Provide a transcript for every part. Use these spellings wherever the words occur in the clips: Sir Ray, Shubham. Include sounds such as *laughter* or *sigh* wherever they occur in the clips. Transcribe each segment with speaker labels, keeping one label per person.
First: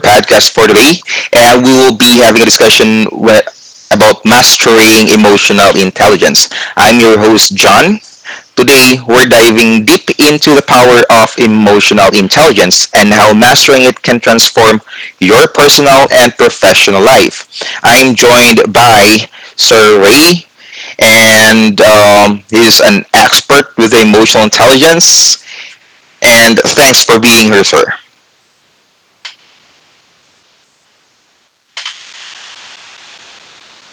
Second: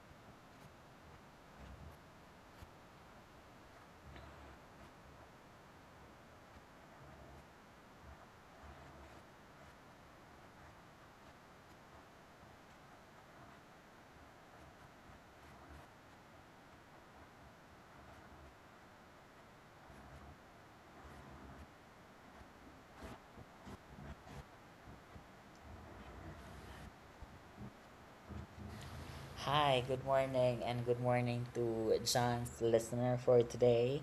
Speaker 1: podcast for today, and we will be having a discussion with, about mastering emotional intelligence. I'm your host, John. Today, we're diving deep into the power of emotional intelligence and how mastering it can transform your personal and professional life. I'm joined by Sir Ray, and he's an expert with emotional intelligence. And thanks for being here, sir.
Speaker 2: Hi, good morning, and good morning to John's listener for today.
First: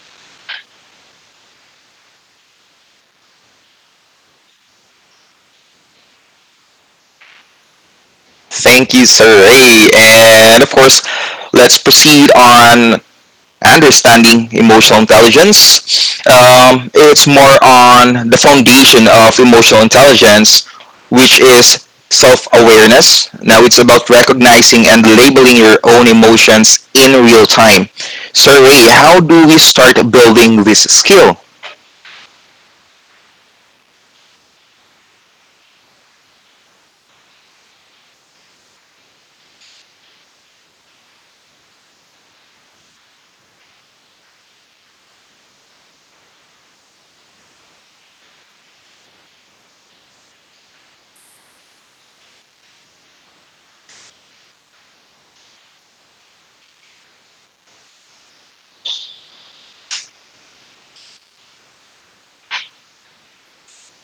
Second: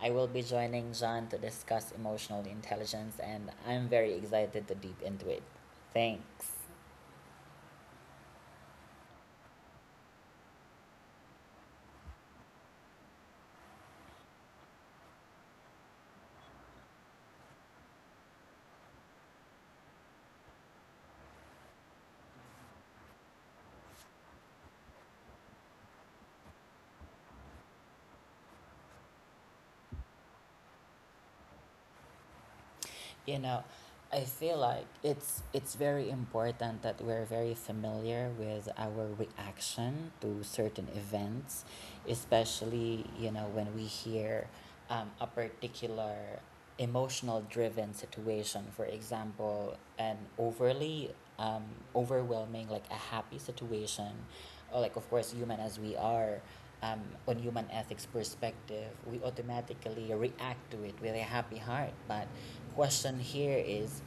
Speaker 2: I will be joining John to discuss emotional intelligence, and I'm very excited to deep into it. Thanks.
Speaker 1: Thank you, sir. Hey, and of course, let's proceed on understanding emotional intelligence. It's more on the foundation of emotional intelligence, which is self awareness. Now, it's about recognizing and labeling your own emotions in real time. So, Ray, how do we start building this skill?
Speaker 2: You know, I feel like it's very important that we're very familiar with our reaction to certain events, especially you know when we hear a particular emotional driven situation, for example an overly um, overwhelming, like a happy situation, or like, of course, human as we are, um, on human ethics perspective we automatically react to it with a happy heart. But question here is,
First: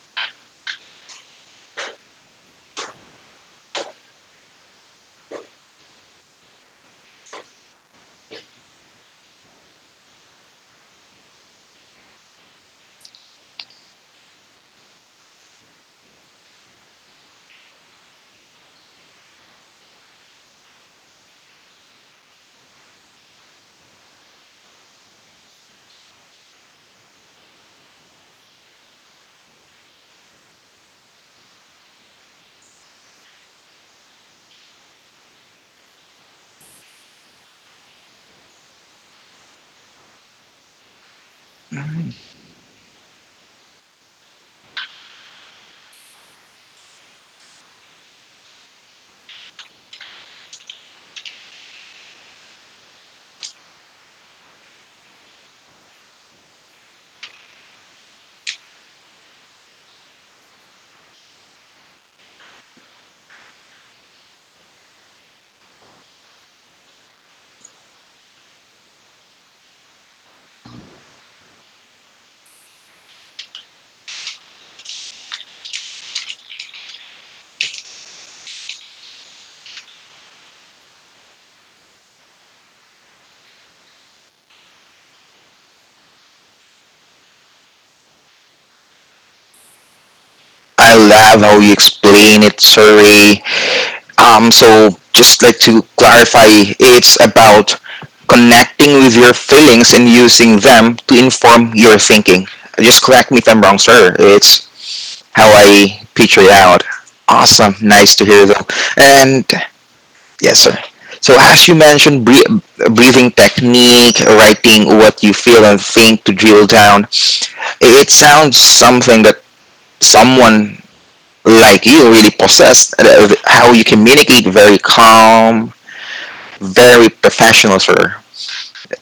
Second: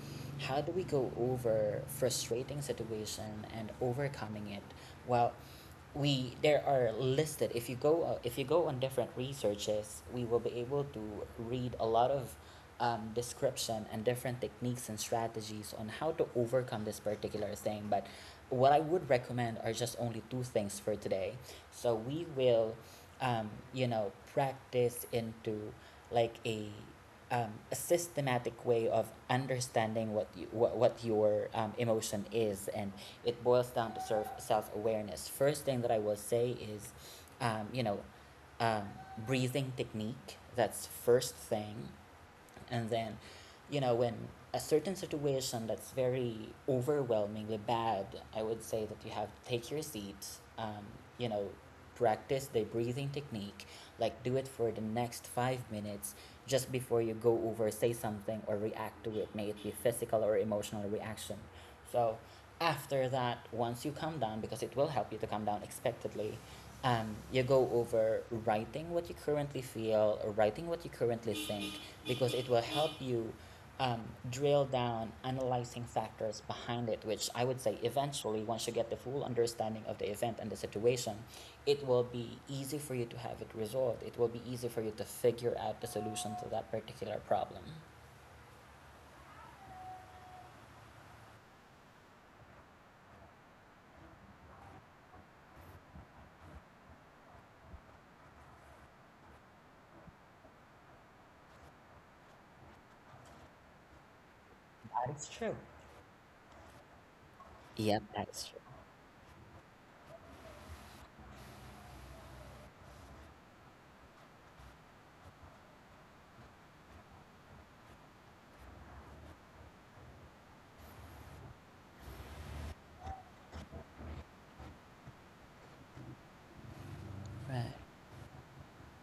Speaker 2: how do we go over frustrating situation and overcoming it? Well, we there are listed, if you go on different researches, we will be able to read a lot of description and different techniques and strategies on how to overcome this particular thing. But what I would recommend are just only two things for today. So we will, you know, practice into, like a systematic way of understanding what you, what, your emotion is. And it boils down to sort of self-awareness. First thing that I will say is, um, you know um, breathing technique, that's first thing. And then, you know, when a certain situation that's very overwhelmingly bad, I would say that you have to take your seat, um, you know, practice the breathing technique, like do it for the next 5 minutes just before you go over, say something, or react to it, may it be physical or emotional reaction. So after that, once you calm down, because it will help you to calm down expectedly, you go over writing what you currently feel, or writing what you currently think, because it will help you um, drill down analyzing factors behind it, which I would say eventually, once you get the full understanding of the event and the situation, it will be easy for you to have it resolved. It will be easy for you to figure out the solution to that particular problem.
Speaker 1: I love how you explain it, Sir Ray. So just like to clarify, it's about connecting with your feelings and using them to inform your thinking. Just correct me if I'm wrong, sir. It's
Speaker 2: That is
Speaker 1: how
Speaker 2: true.
Speaker 1: I picture it out. Awesome.
Speaker 2: Yep,
Speaker 1: Nice to
Speaker 2: that is
Speaker 1: hear
Speaker 2: true.
Speaker 1: though. And yes, sir. So as you mentioned, breathing technique, writing what you feel and think to drill down. It sounds something that someone like you really possess. How you communicate very calm, very
Speaker 2: Right.
Speaker 1: professional, sir.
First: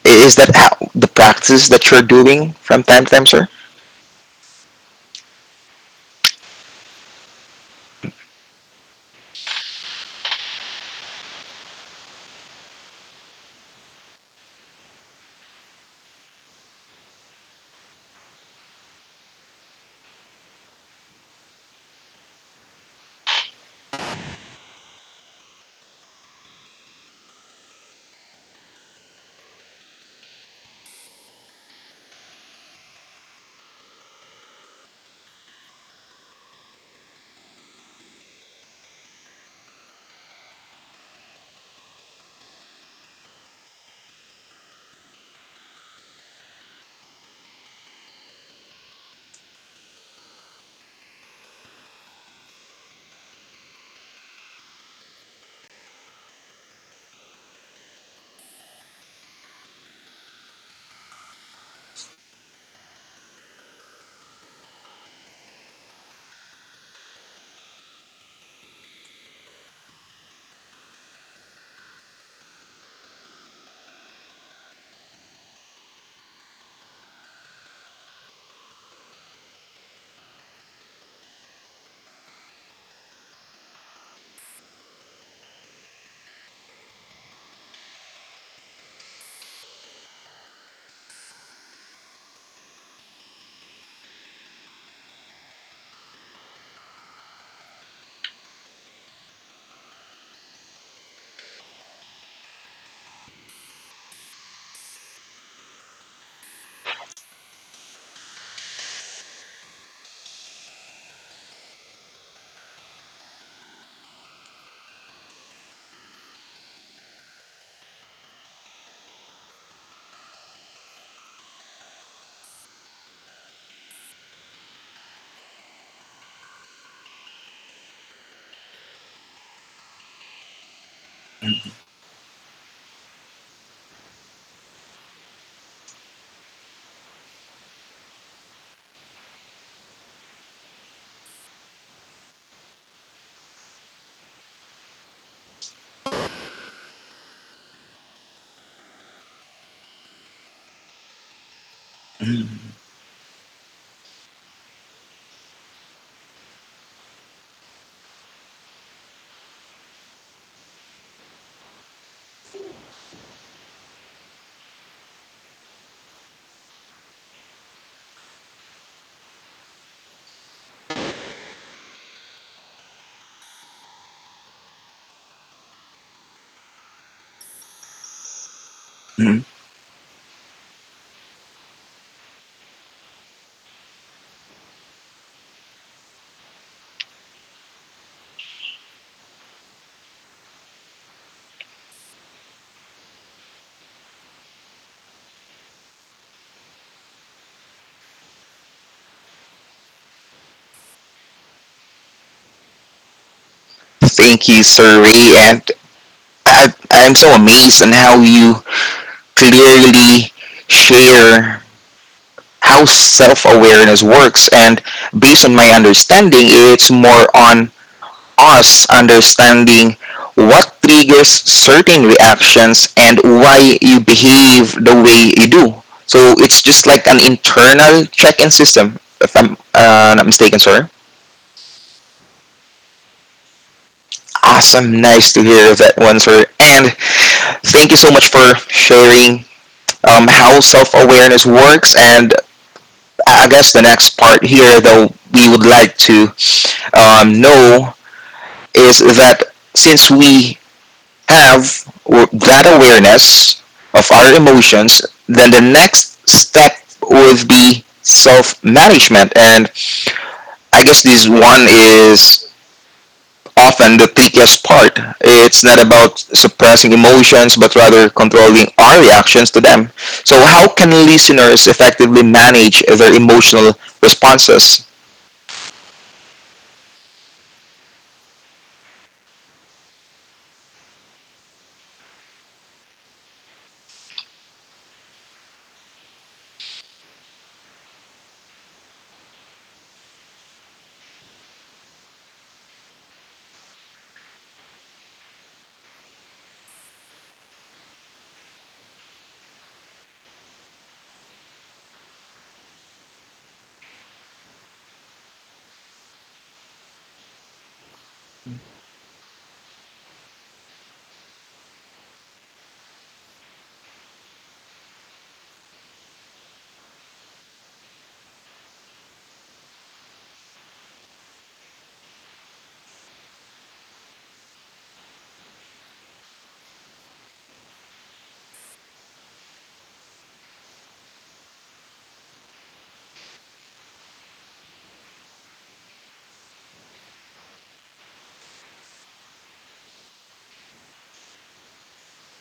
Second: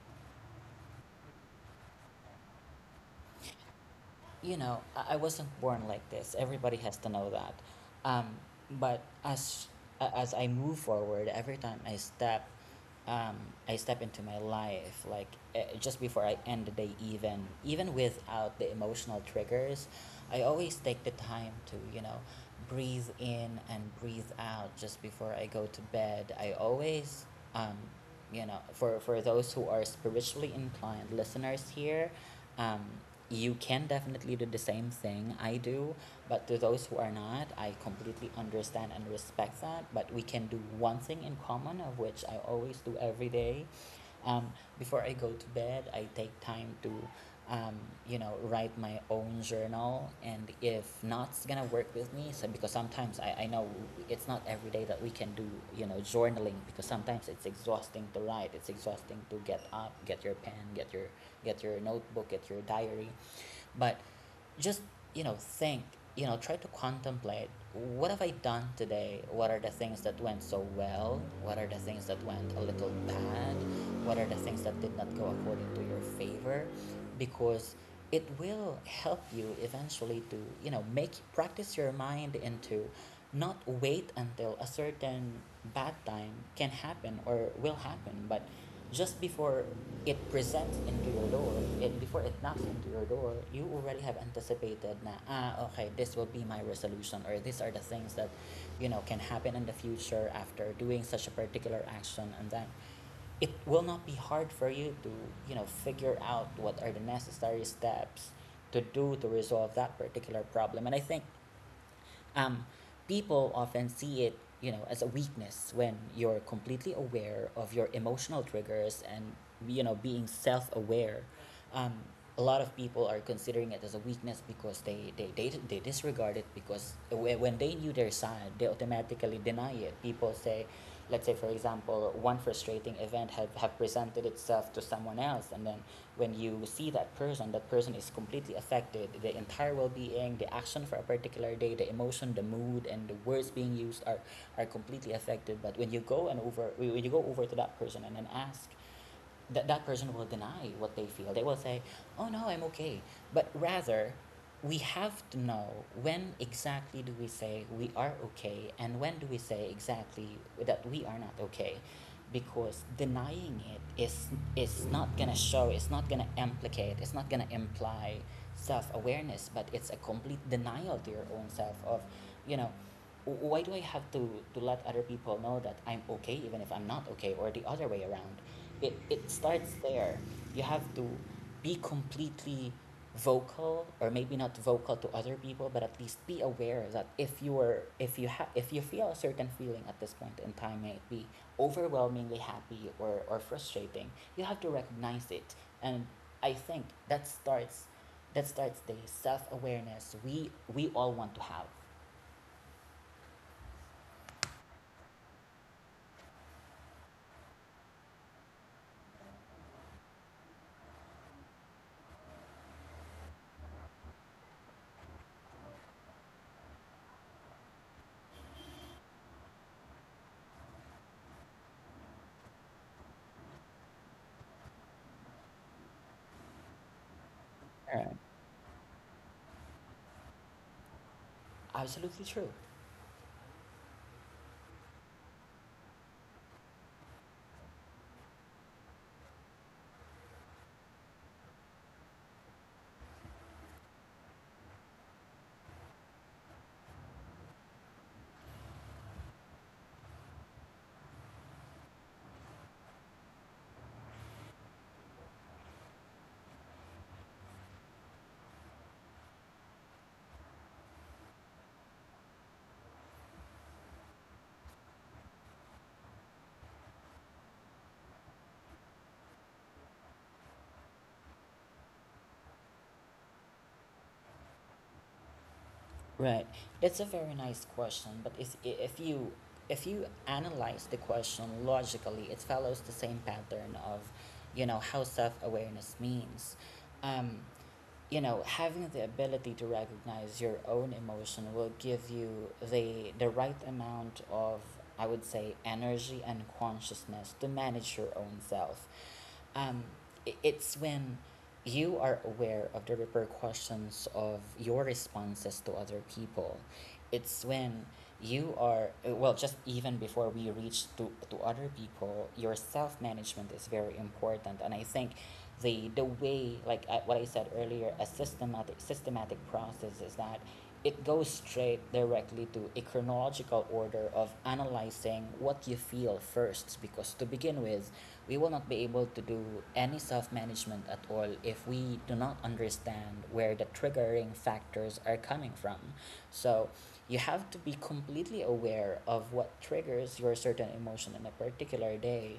Speaker 1: Is that how the practice that you're doing from time to time, sir?
Speaker 2: You know, I wasn't born like this. Everybody has to know that. Um, but as as I move forward, every time um, I step into my life, like, just before I end the day, even without the emotional triggers, I always take the time to, you know, breathe in and breathe out just before I go to bed. I always, um, you know, for those who are spiritually inclined listeners here, um, you can definitely do the same thing I do. But to those who are not, I completely understand and respect that. But we can do one thing in common, of which I always do every day. um, Before I go to bed, I take time to, um, you know, write my own journal. And if not, it's gonna work with me. So because sometimes I know it's not every day that we can do, you know, journaling, because sometimes it's exhausting to write. It's exhausting to get up, get your pen, get your notebook, get your diary. But just, you know, think, you know, try to contemplate, what have I done today? What are the things that went so well? What are the things that went a little bad? What are the things that did not go according to your favor? Because it will help you eventually to, you know, make practice your mind into not wait until a certain bad time can happen or will happen, but just before it presents into your door, and before it knocks into your door, you already have anticipated, na, ah, okay, this will be my resolution, or these are the things that, you know, can happen in the future after doing such a particular action. And then it will not be hard for you to, you know, figure out what are the necessary steps to do to resolve that particular problem. And I think, um, people often see it, you know, as a weakness when you're completely aware of your emotional triggers and, you know, being self-aware. um, a lot of people are considering it as a weakness, because they disregard it, because when they knew their side they automatically deny it. People say, let's say for example, one frustrating event have presented itself to someone else, and then when you see that person, that person is completely affected, the entire well-being, the action for a particular day, the emotion, the mood, and the words being used are completely affected. But when you go and over, when you go over to that person and then ask, that person will deny what they feel. They will say, "Oh no, I'm okay." But rather, we have to know when exactly do we say we are okay, and when do we say exactly that we are not okay. Because denying it is not going to show, it's not going to implicate, it's not going to imply self-awareness, but it's a complete denial to your own self of, you know, why do I have to let other people know that I'm okay even if I'm not okay, or the other way around? It
Speaker 1: Mhm.
Speaker 2: starts there. You have to be completely vocal, or maybe not vocal to other people, but at least be aware that if you are, if you have, if you feel a certain feeling at this point in time, may it be overwhelmingly happy, or frustrating, you have to recognize it. And I think that starts, the self-awareness we all want to have.
Speaker 1: Thank you, sir Ray, and I'm so amazed on how you clearly share how self-awareness works. And based on my understanding, it's more on us understanding what triggers certain reactions and why you behave the way you do. So it's just like an internal
Speaker 2: Alright.
Speaker 1: check-in system, if I'm not mistaken, sir.
Speaker 2: Absolutely true.
Speaker 1: Awesome, nice to hear that one, sir. And thank you so much for sharing how self-awareness works. And I guess the next part here, though, we would like to know is that since we have that awareness of our emotions, then the next step would be self management. And I guess this one is often the trickiest part. It's not about suppressing emotions, but rather controlling our reactions to them. So, how can listeners effectively manage their emotional responses?
Speaker 2: Right. That's a very nice question, but it's, if you, analyze the question logically, it follows the same pattern of, you know, how self awareness means. Um, you know, having the ability to recognize your own emotion will give you the right amount of, I would say, energy and consciousness to manage your own self. Um, it's when you are aware of the repercussions of your responses to other people. It's when you are, well, just even before we reach to other people, your self-management is very important. And I think the way, like I, what I said earlier, a systematic process, is that it goes straight directly to a chronological order of analyzing what you feel first, because to begin with, we will not be able to do any self-management at all if we do not understand where the triggering factors are coming from. So you have to be completely aware of what triggers your certain emotion in a particular day.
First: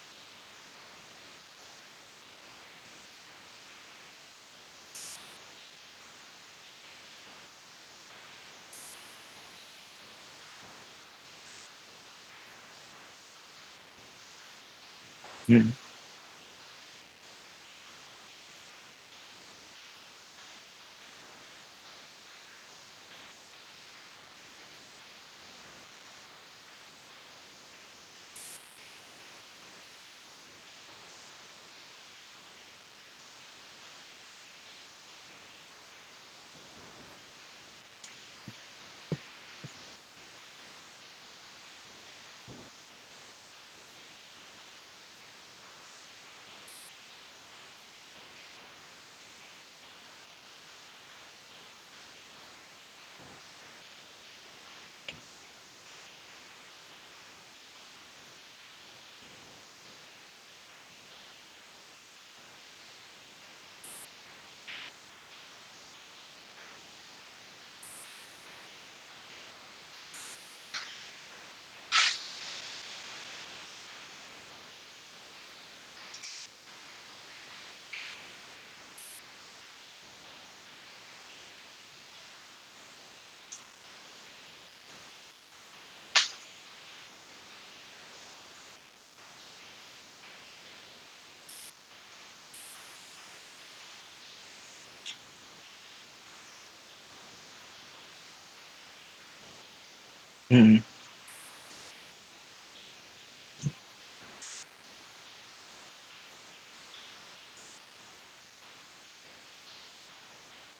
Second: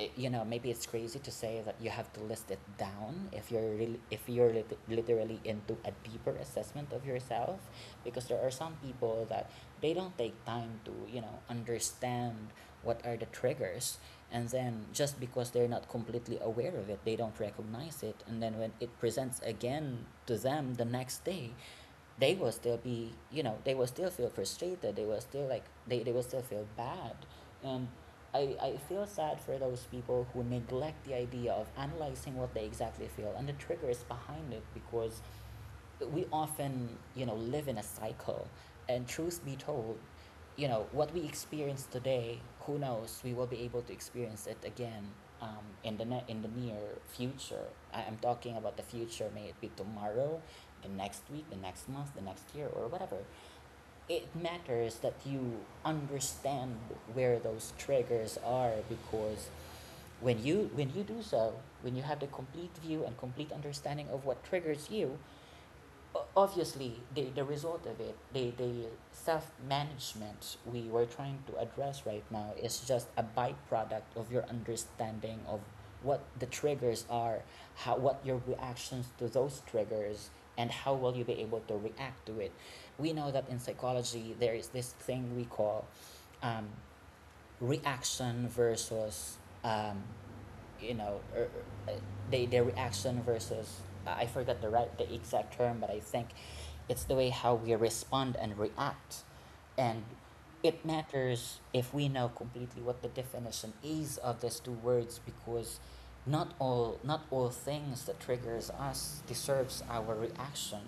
Speaker 2: You know, maybe it's crazy to say that you have to list it down, if you're really, if you're literally into a deeper assessment of yourself. Because there are some people that they don't take time to, you know, understand what are the triggers. And then just because they're not completely aware of it, they don't recognize it. And then when it presents again to them the next day, they will still be, you know, they will still feel frustrated. They will still like, they will still feel bad. Um, I feel sad for those people who neglect the idea of analyzing what they exactly feel and the triggers behind it, because we often, you know, live in a cycle. And truth be told, you know, what we experience today, who knows, we will be able to experience it again, in the in the near future. I'm talking about the future, may it be tomorrow, the next week, the next month, the next year, or whatever. It matters that you understand where those triggers are. Because when you, do so, when you have the complete view and complete understanding of what triggers you, obviously the result of it, the self-management we were trying to address right now is just a byproduct of your understanding of what the triggers are, how, what your reactions to those triggers, and how will you be able to react to it. We know that in psychology there is this thing we call, um, reaction versus, um, you know, er, they, their reaction versus, I forgot the right, the exact term, but I think it's the way how we respond and react. And it
Speaker 1: Mm.
Speaker 2: matters if we know completely what the definition is of these two words because not all things that triggers us deserves our reaction.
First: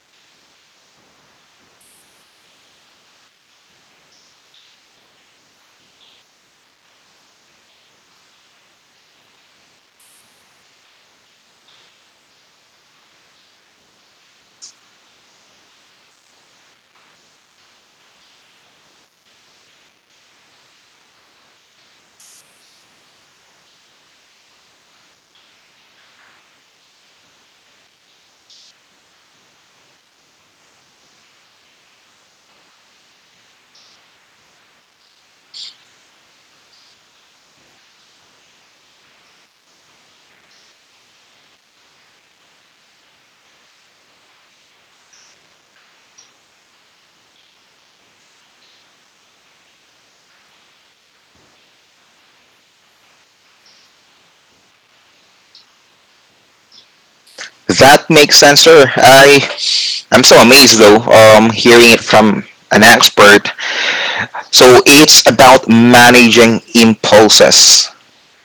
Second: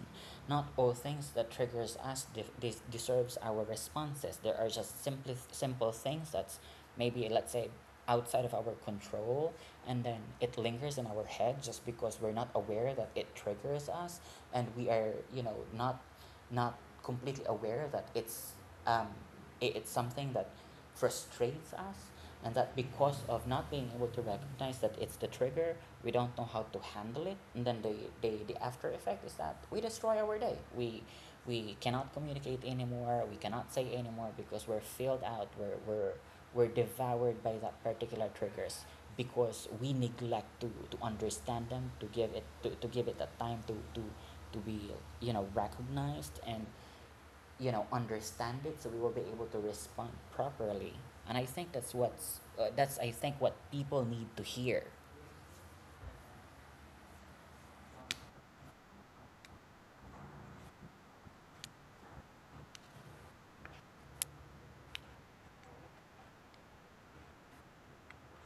Speaker 2: Not all things that triggers us deserves our responses. There are just simply simple things that's, maybe, let's say, outside of our control, and then it lingers in our head just because we're not aware that it triggers us, and we are not completely aware that it's, um it's something that frustrates us. And that, because of not being able to recognize that it's the trigger, we don't know how to handle it, and then the after effect is that we destroy our day. We cannot communicate anymore, we cannot say anymore because we're filled out, we're devoured by that particular triggers, because we neglect to understand them, to give it the time to be recognized and understand it, so we will be able to respond properly. And I think that's what's, that's, I think, what people need to hear.
Speaker 1: That makes sense, sir. I'm so amazed though, hearing it from an expert. So it's about managing impulses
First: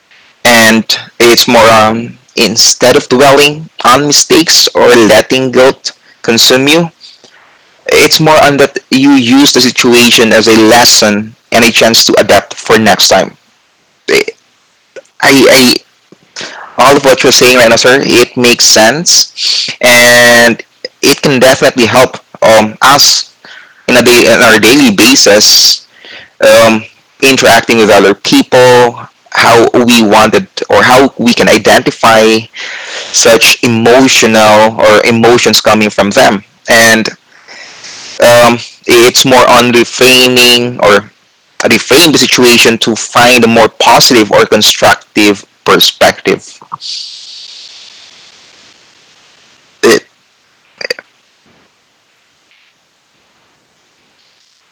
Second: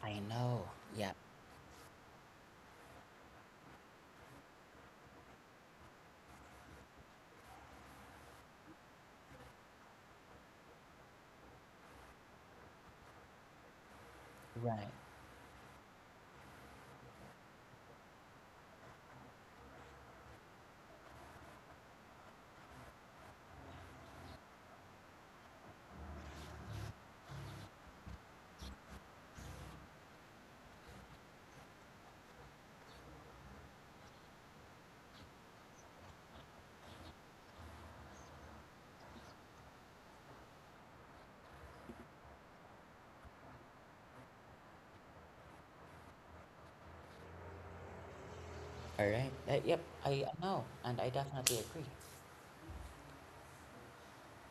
Speaker 2: I know.
Speaker 1: and
Speaker 2: Yeah.
Speaker 1: it's more instead of dwelling on mistakes or letting guilt consume you, it's more on that you use the situation as a lesson and a chance to adapt for next time. Eh,
Speaker 2: Right.
Speaker 1: I all of what you're saying right now, sir, it makes sense, and it can definitely help us in a day, on our daily basis um, interacting with other people, how we wanted or how we can identify such emotional or emotions coming from them. And um, it's more on reframing or reframe the situation to find a more positive or constructive perspective.
Speaker 2: All right, yep,
Speaker 1: It,
Speaker 2: I know and I definitely agree.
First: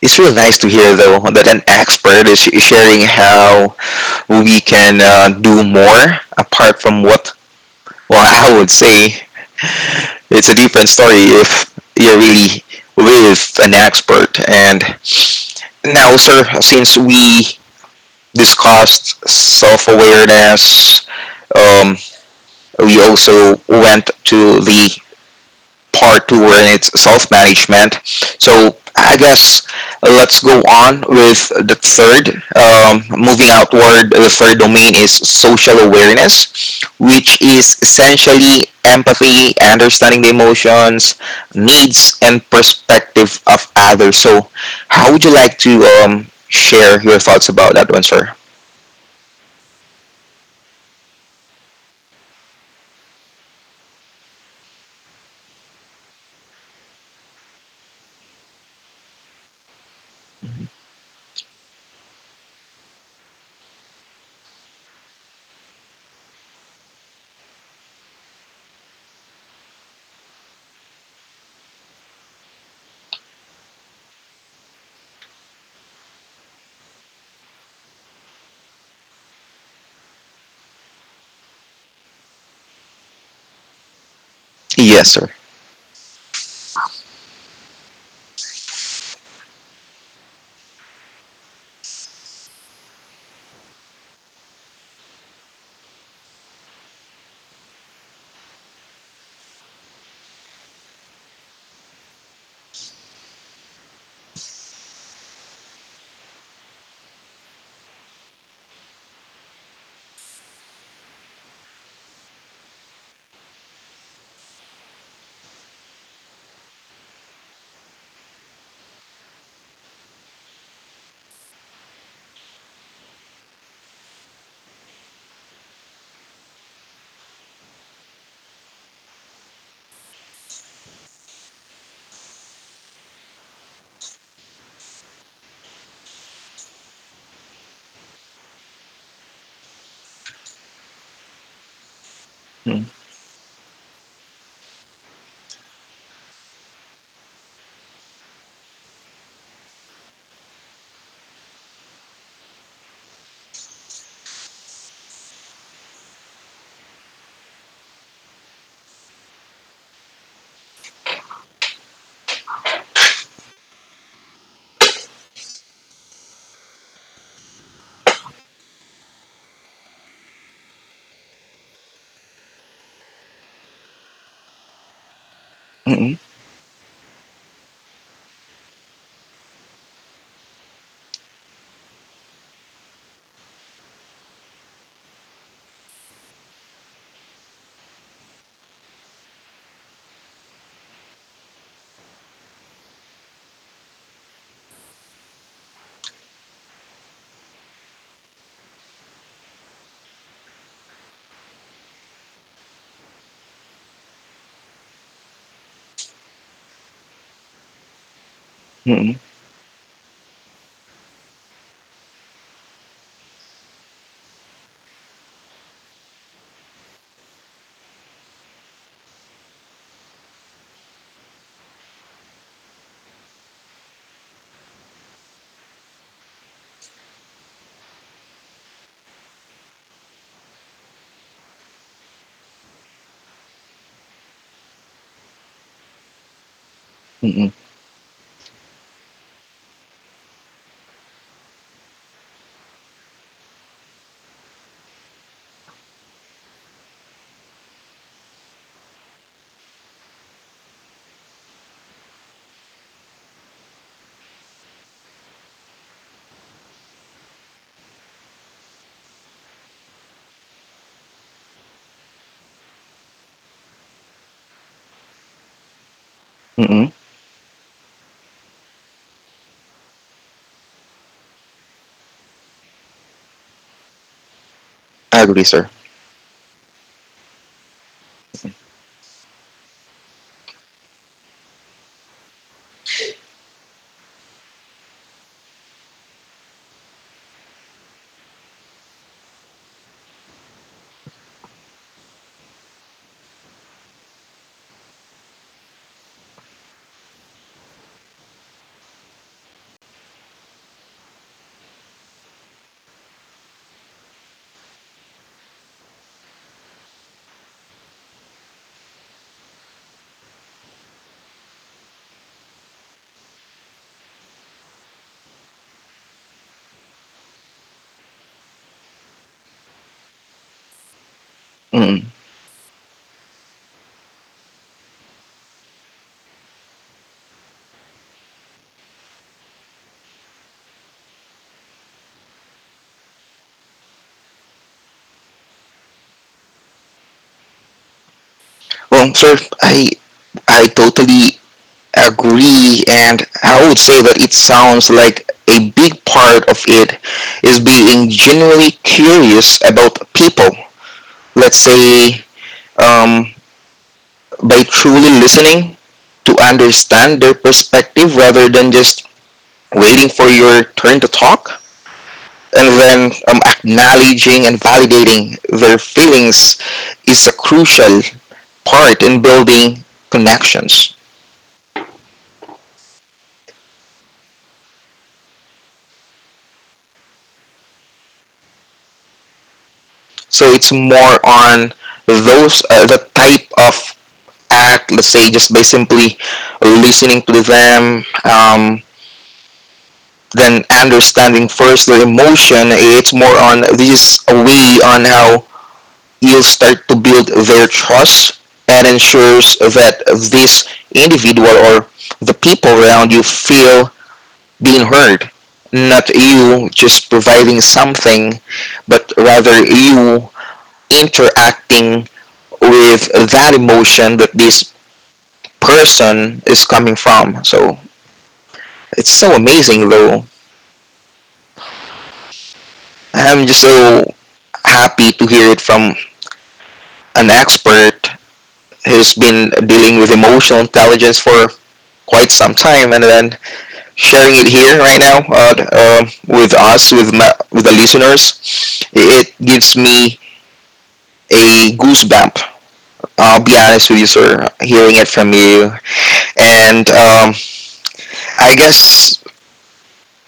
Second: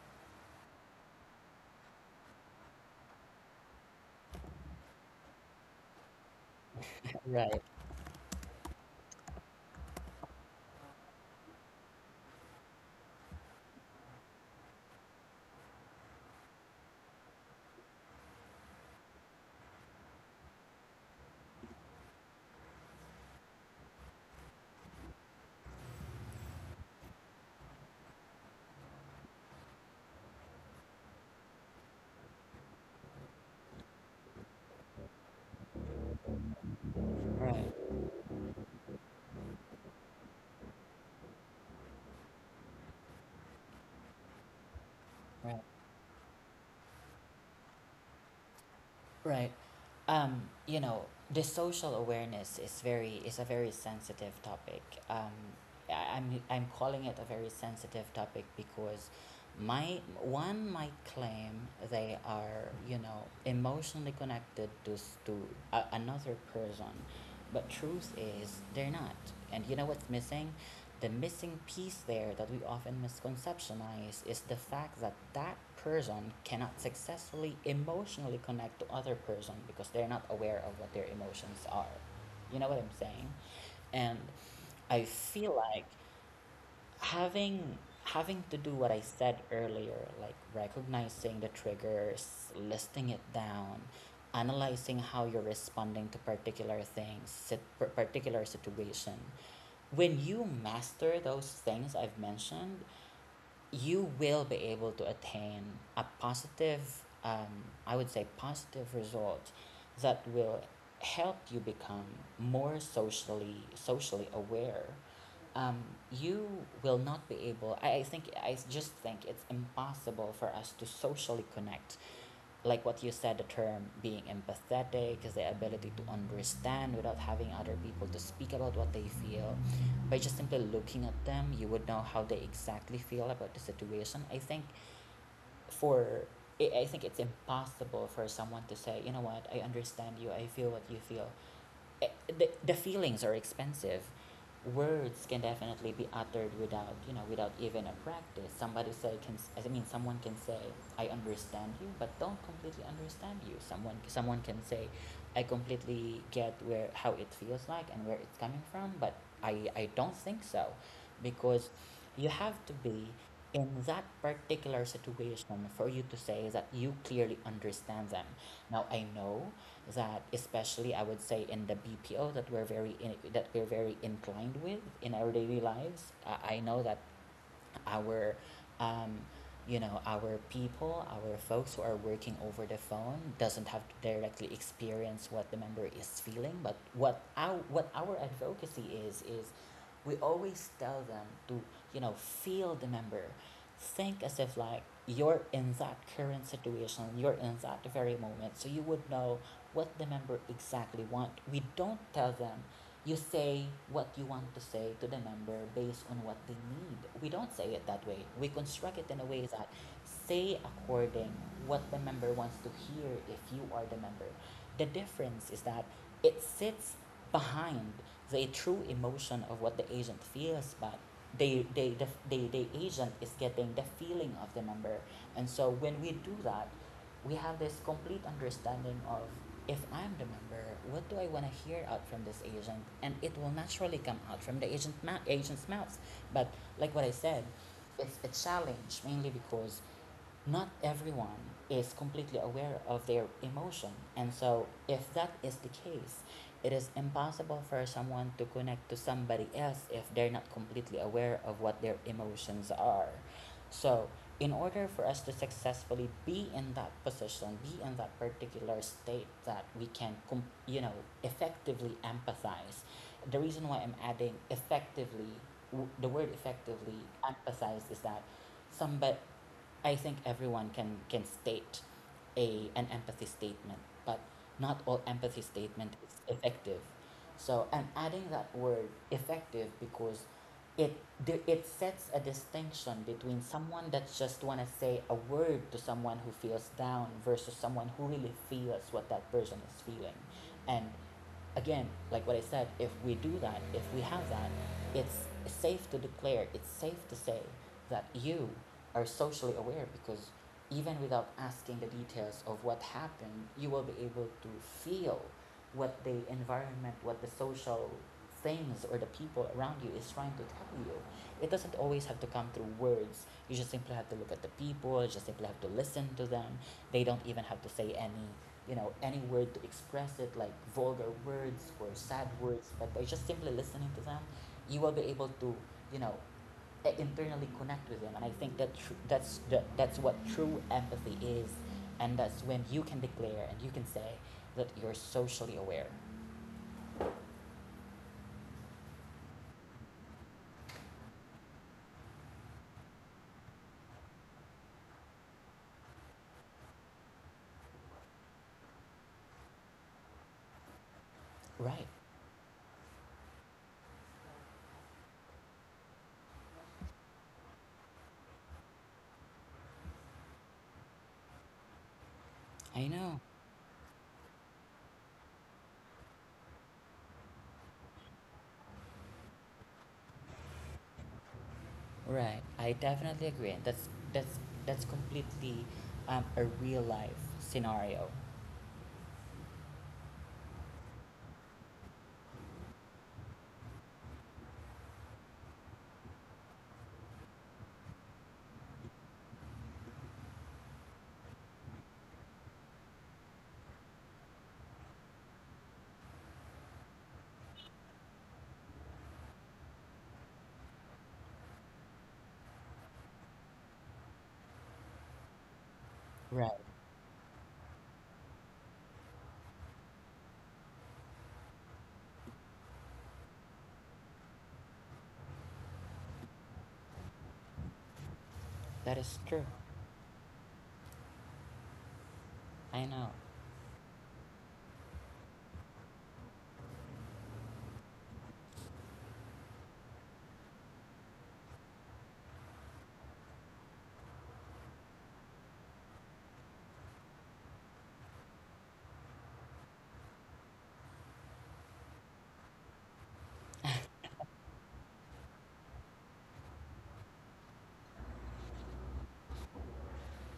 Speaker 1: it's really nice to hear though that an expert is sharing how we can do more apart from what
Speaker 2: Right,
Speaker 1: well I would say it's a different story if you're really with an expert. And now, sir, since we discussed self awareness, um, we also went to the part two and it's self-management, so I guess let's go on with the third. Moving outward, the third domain is social awareness, which is
Speaker 2: right,
Speaker 1: essentially empathy, understanding the emotions, needs and perspective of others. So how would you
Speaker 2: right.
Speaker 1: like to share your thoughts about that one, sir?
Speaker 2: Right. Um, you know, the social awareness is a very sensitive topic. Um, I'm calling it a very sensitive topic because my one might claim they are emotionally connected to to another person, but truth is they're not. And you know what's missing, the missing piece there that we often misconceptionize, is the fact that that person cannot successfully emotionally connect to other person because they're not aware of what their emotions are. You know what I'm saying? And I
Speaker 1: Yes, sir.
Speaker 2: feel like having having to do what I said earlier, like recognizing the triggers, listing it down, analyzing how you're responding to particular things, particular situation. When you master those things I've mentioned, you will be able to attain a positive, I would say, positive result that will help you become more socially aware. Um, you will not be able. I just think it's impossible for us to socially connect, like what you said. The term being empathetic is the ability to understand without having other people to speak about what they feel. By just simply looking at them, you would know how they exactly feel about the situation. I think, for it's impossible for someone to say, "You know what, I understand you, I feel what you feel." The
Speaker 1: Mm,
Speaker 2: feelings are expensive. Words can definitely be uttered without without even a practice. Somebody say can I mean someone can say, "I understand you," but don't completely understand you. Someone can say, "I completely get where how it feels like and where it's coming from," but I don't think so, because you have to be in that particular situation for you to say that you clearly understand them. Now I know that, especially I would say in the BPO that we're very inclined with in our daily lives.
Speaker 1: mm,
Speaker 2: I know that our um, you know our people our folks who are working over the phone doesn't have to directly experience what the member is feeling, but what our advocacy is, we always tell them to feel the member, think as if, like, you're in that current situation, you're in that very moment, so you would know what the member exactly want. We don't tell them, "You say what you want to say to the member based on what they need." We don't say it that way. We construct
Speaker 1: mm,
Speaker 2: it in
Speaker 1: mm,
Speaker 2: a way that, say, according what the member wants to hear if you are the member. The difference is that it sits behind the true emotion of what the agent feels, but the agent is getting the feeling of the member. And so when we do that, we have this complete understanding of, if I'm the member, what do I want to hear out from this agent, and it will naturally come out from the agent's mouth. But like what I
Speaker 1: mm,
Speaker 2: said,
Speaker 1: mm,
Speaker 2: it's a challenge mainly because not everyone is completely aware of their emotion. And so, if that is the case, it is impossible for someone to connect to somebody else if they're not completely aware of what their emotions are. So, in order for us to successfully be in that position, be in that particular state that we can, effectively empathize — the reason why I'm adding effectively, the word effectively
Speaker 1: mm.
Speaker 2: empathize, is that somebody I think everyone can state a an empathy statement, but not all
Speaker 1: I
Speaker 2: empathy
Speaker 1: agree, sir.
Speaker 2: statement is effective. So I'm adding that word effective because it it sets a distinction between someone that just want to say a word to someone who feels down versus someone who really feels what that person is feeling. And again, like what I said, if we do that, if we have that, it's safe to declare, it's safe to say, that you are socially aware, because even without asking the details of what happened, you will be able to feel what the environment, what the social things or the people around you is trying to tell you. It doesn't always have to come through words. You just simply have to look at the people, you just simply have to listen to them. They don't even have to say any you know any word to express it, like vulgar words or
Speaker 1: Mm.
Speaker 2: sad words, but by just simply listening to them, you will be able to, you know internally connect with them. And I think that's what true empathy is, and that's when you can declare and you can say that you're socially aware.
Speaker 1: Well, sir, I I totally agree, and I would say that it sounds like a big part of it is being genuinely curious about people, let's
Speaker 2: Right.
Speaker 1: say, um, by truly listening to understand their perspective rather than just waiting for your turn to talk, and
Speaker 2: I
Speaker 1: then
Speaker 2: know.
Speaker 1: acknowledging and validating their feelings is a crucial part in building connections.
Speaker 2: Right, I definitely agree, and that's completely, a real life scenario.
Speaker 1: So it's more on those the type of act. Let's say just by simply listening to them, then understanding first the emotion. It's more on this is a way on how you'll start to build their trust and ensures that this individual or the people around you feel being heard, not
Speaker 2: Right.
Speaker 1: you just providing something, but rather you interacting with that emotion that this person is coming from. So
Speaker 2: That
Speaker 1: it's
Speaker 2: is
Speaker 1: so
Speaker 2: true.
Speaker 1: amazing though.
Speaker 2: I know.
Speaker 1: I'm just so happy to hear it from an expert who's been dealing with emotional intelligence for quite some time and then sharing it here right now with us, with my, with the listeners. It gives me a goosebump. I'll be honest with you, sir, hearing it from you. And I guess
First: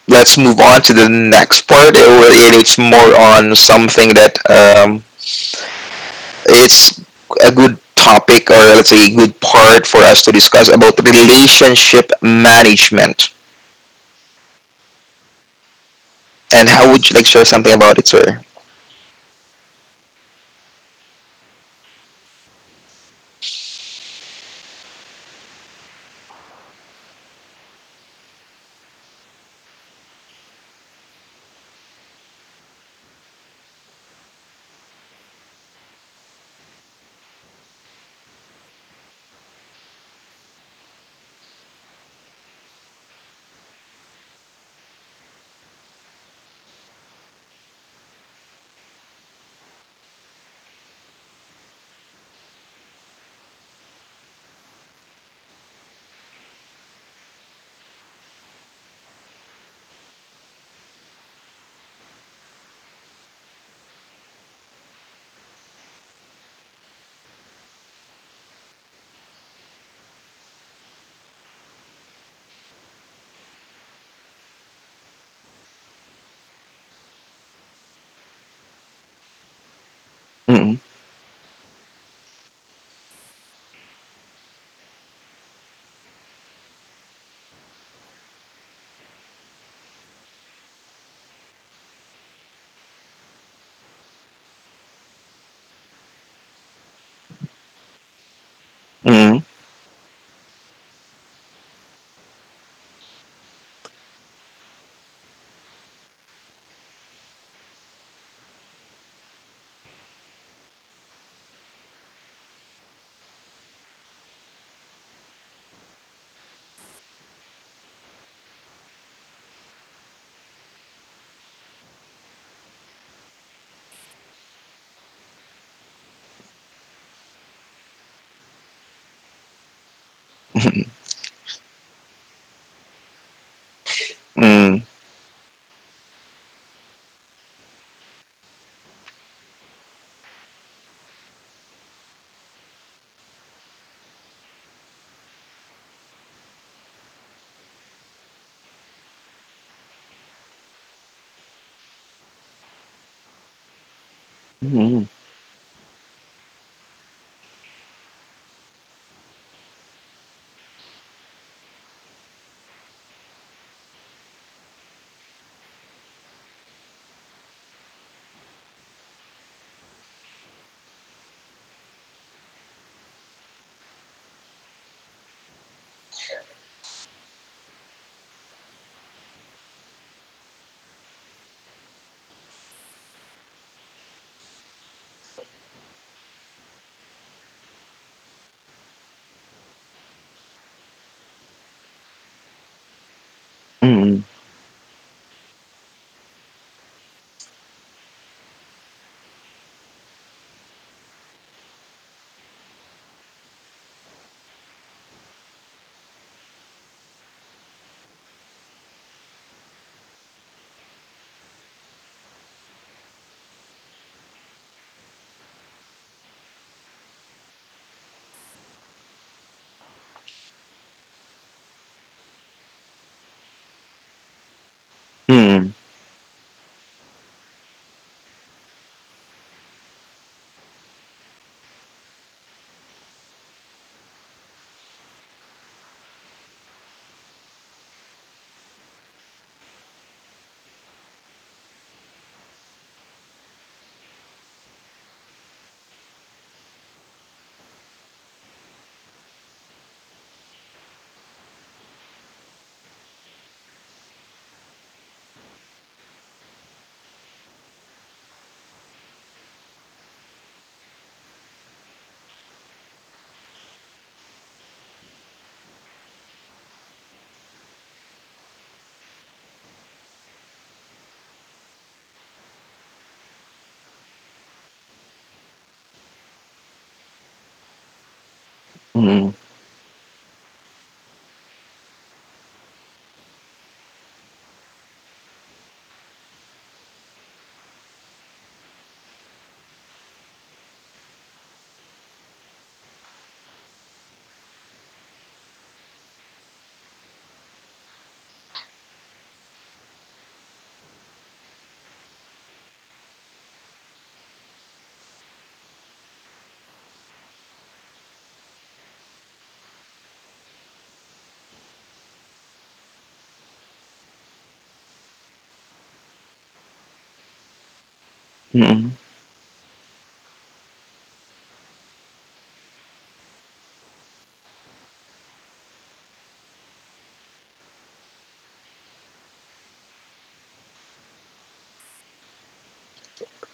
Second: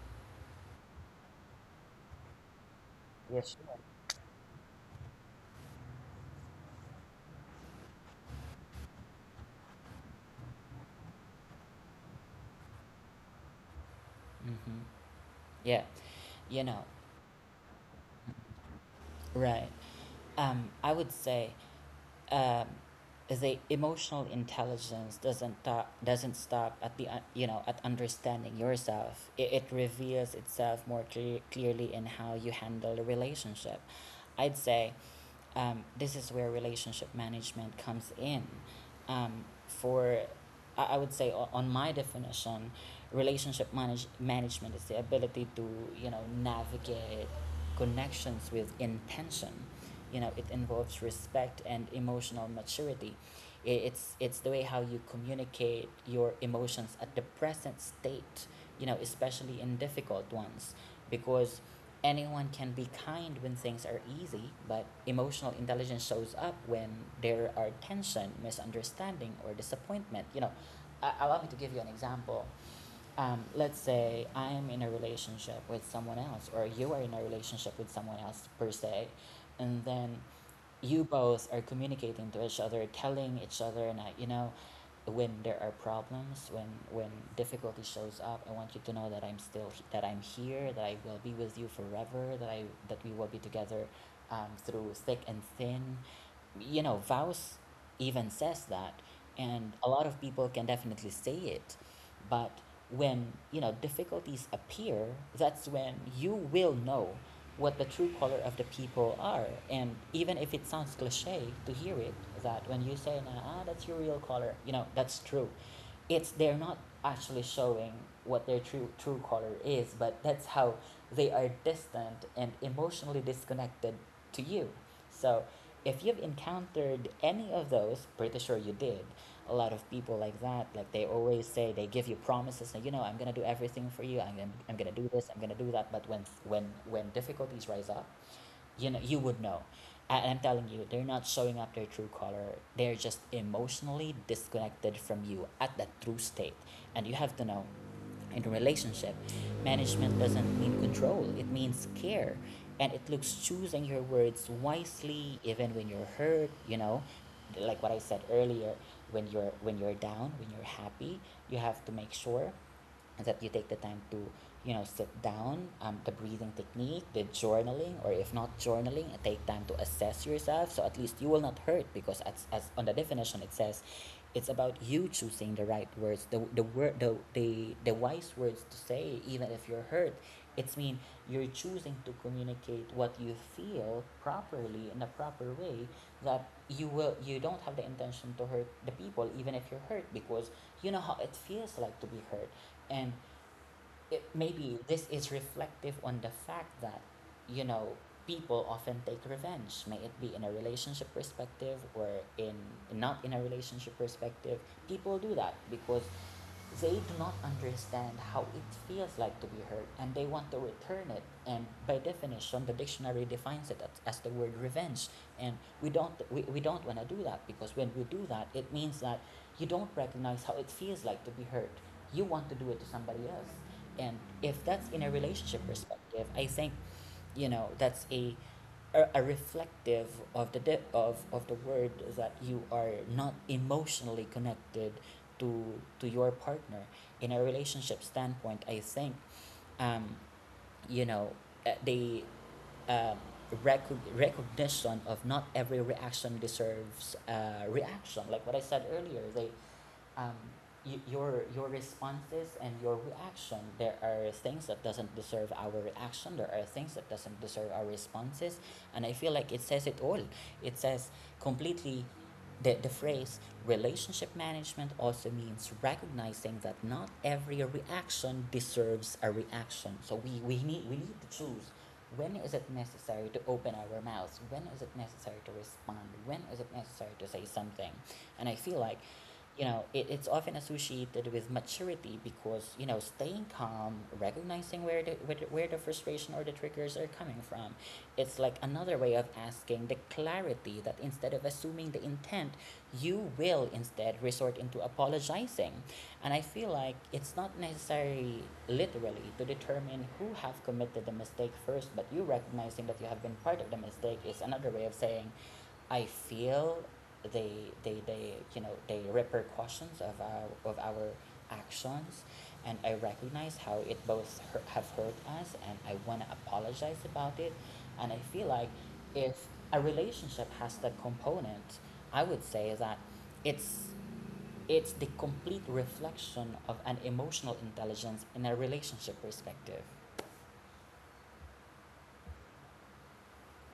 Speaker 1: let's move on to the next part. And it's more
Speaker 2: Yes.
Speaker 1: on
Speaker 2: Sure.
Speaker 1: something that it's a good topic, or let's say a good part for us to discuss about relationship management.
Speaker 2: Mm-hmm. Yeah, you
Speaker 1: And
Speaker 2: know
Speaker 1: how would you like share something about it, sir?
Speaker 2: right, I would say, um, is a emotional intelligence doesn't stop at the you know at understanding yourself. It reveals itself more clearly in how you handle a relationship. I'd say, this is where relationship management comes in. For I would say, on my definition, relationship management is the ability to, navigate connections with intention. It involves respect and emotional maturity. It's the way how you communicate your emotions at the present state, especially in difficult ones, because anyone can be kind when things are easy, but emotional intelligence shows up when there are tension, misunderstanding, or disappointment. Allow me to give you an example. Let's say I am in a relationship with someone else, or you are in a relationship with someone else per se, and then
Speaker 1: Mm,
Speaker 2: you both are communicating to each other, telling each other, and, when there are problems, when difficulty shows up, I want you to know that I'm here, that I will be with you forever, that I that we will be together, through thick and thin. Vows even says that,
Speaker 1: mm,
Speaker 2: and a lot of people can definitely say it, but when, difficulties appear, that's when you will know what the true color of the people are. And even if it sounds cliche to hear it, that when you say, "Nah, ah, that's your real color," that's true. It's, they're not actually showing what their true color is, but that's how they are distant and emotionally disconnected to you. So if you've encountered any of those, pretty sure you did. A lot of people like that, like
Speaker 1: mm,
Speaker 2: they always say, they give you promises, and, "I'm gonna do everything for you. I'm gonna
Speaker 1: mm,
Speaker 2: do this. I'm gonna do that." But when difficulties rise up, you would know, and I'm telling you, they're not showing up their true color, they're just emotionally disconnected from you at that true state. And you have to know, in a relationship, management doesn't mean control, it means care. And it looks choosing your words
Speaker 1: mm,
Speaker 2: wisely even when you're hurt. Like what I said earlier, when you're down, when you're happy, you have to make sure that you take the time to, sit down. The breathing technique, the journaling, or if not journaling, take time to assess yourself, so at least you will not hurt, because, as on the definition it says, it's about you choosing the right words, the wise words to say even if you're hurt. It's mean you're choosing to communicate what you feel properly in a proper way, that you don't have the intention to hurt the people even if you're hurt, because you know how it feels like to be hurt. And,
Speaker 1: mm,
Speaker 2: maybe this is reflective on the fact that, you know, people often take revenge, may it be in a relationship perspective or in not in a relationship perspective. People do that because they do not understand how it feels like to be hurt, and they want to return it, and by definition the dictionary defines it as the word revenge. And we don't want to do that, because when we do that, it means that you don't recognize how it feels like to be hurt, you want to do it to somebody else. And if that's in a relationship
Speaker 1: mm,
Speaker 2: perspective, I think you know that's a a reflective of the of the word that you are not emotionally connected to your partner. In a relationship standpoint, I think um you know they, um uh, rec recognition of not every reaction deserves reaction. Like what I said earlier, they, um, your responses and your reaction, there are things that doesn't deserve our reaction, there are things that doesn't deserve our responses. And I feel like it says it all. It says completely the phrase, relationship management also means recognizing that not every reaction deserves a reaction. So we need to choose when is it necessary to open our mouths, when is it necessary to respond, when is it necessary to say something. And I feel like,
Speaker 1: mm,
Speaker 2: you know, it's often associated with maturity, because, you know, staying calm, recognizing where the where the frustration or the triggers are coming from, it's like another way of asking the clarity, that instead of assuming the intent, you will instead resort into apologizing. And I feel like it's not necessary literally to determine who have committed the mistake first, but you recognizing that you have been part of the mistake is another way of saying, I feel, they, they you know, the repercussions of our actions, and I recognize how it both hurt, have hurt us, and I want to apologize about it. And I feel like
Speaker 1: mm.
Speaker 2: if a relationship has that component, I would say that it's it's the complete reflection of an emotional intelligence in a relationship perspective.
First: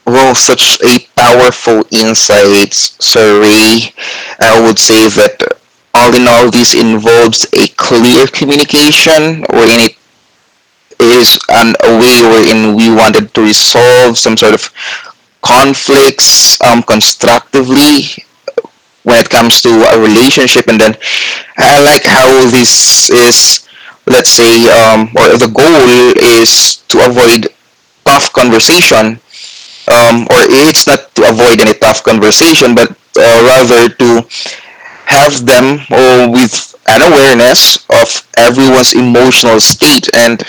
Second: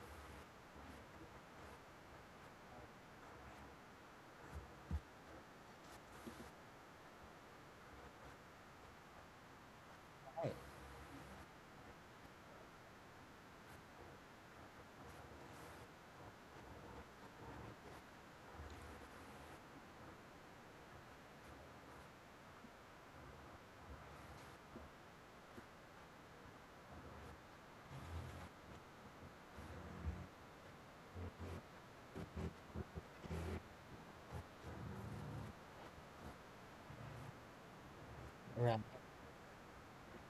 Speaker 1: Well, such a powerful insights, Sir Ray. I would say that all in all, this involves a clear communication wherein it
Speaker 2: Right,
Speaker 1: is an, a way wherein we wanted to resolve some sort of conflicts constructively when it comes to a relationship. And then I like how this is, let's say, or the goal is to avoid tough conversation, or it's not to avoid any tough conversation, but rather to have them with an awareness of everyone's
Speaker 2: right,
Speaker 1: emotional state, and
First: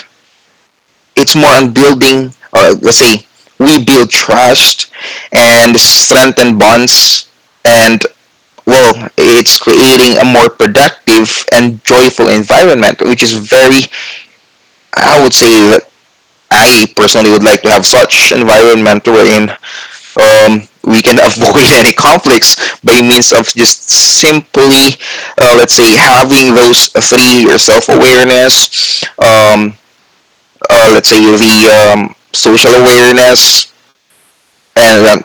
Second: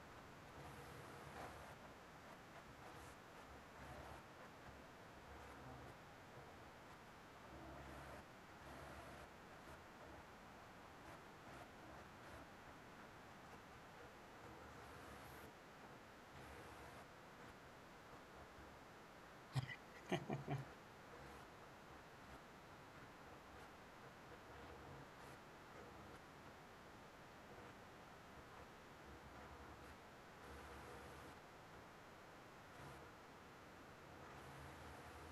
Speaker 1: it's more on building, or let's say, we build trust and strengthen bonds, and well, it's creating a more productive and joyful environment, which is very, I would say, that I personally would like to have such environment wherein we can *laughs* avoid any conflicts by means of just simply, let's say, having those three, your self awareness, let's say the social awareness, and um,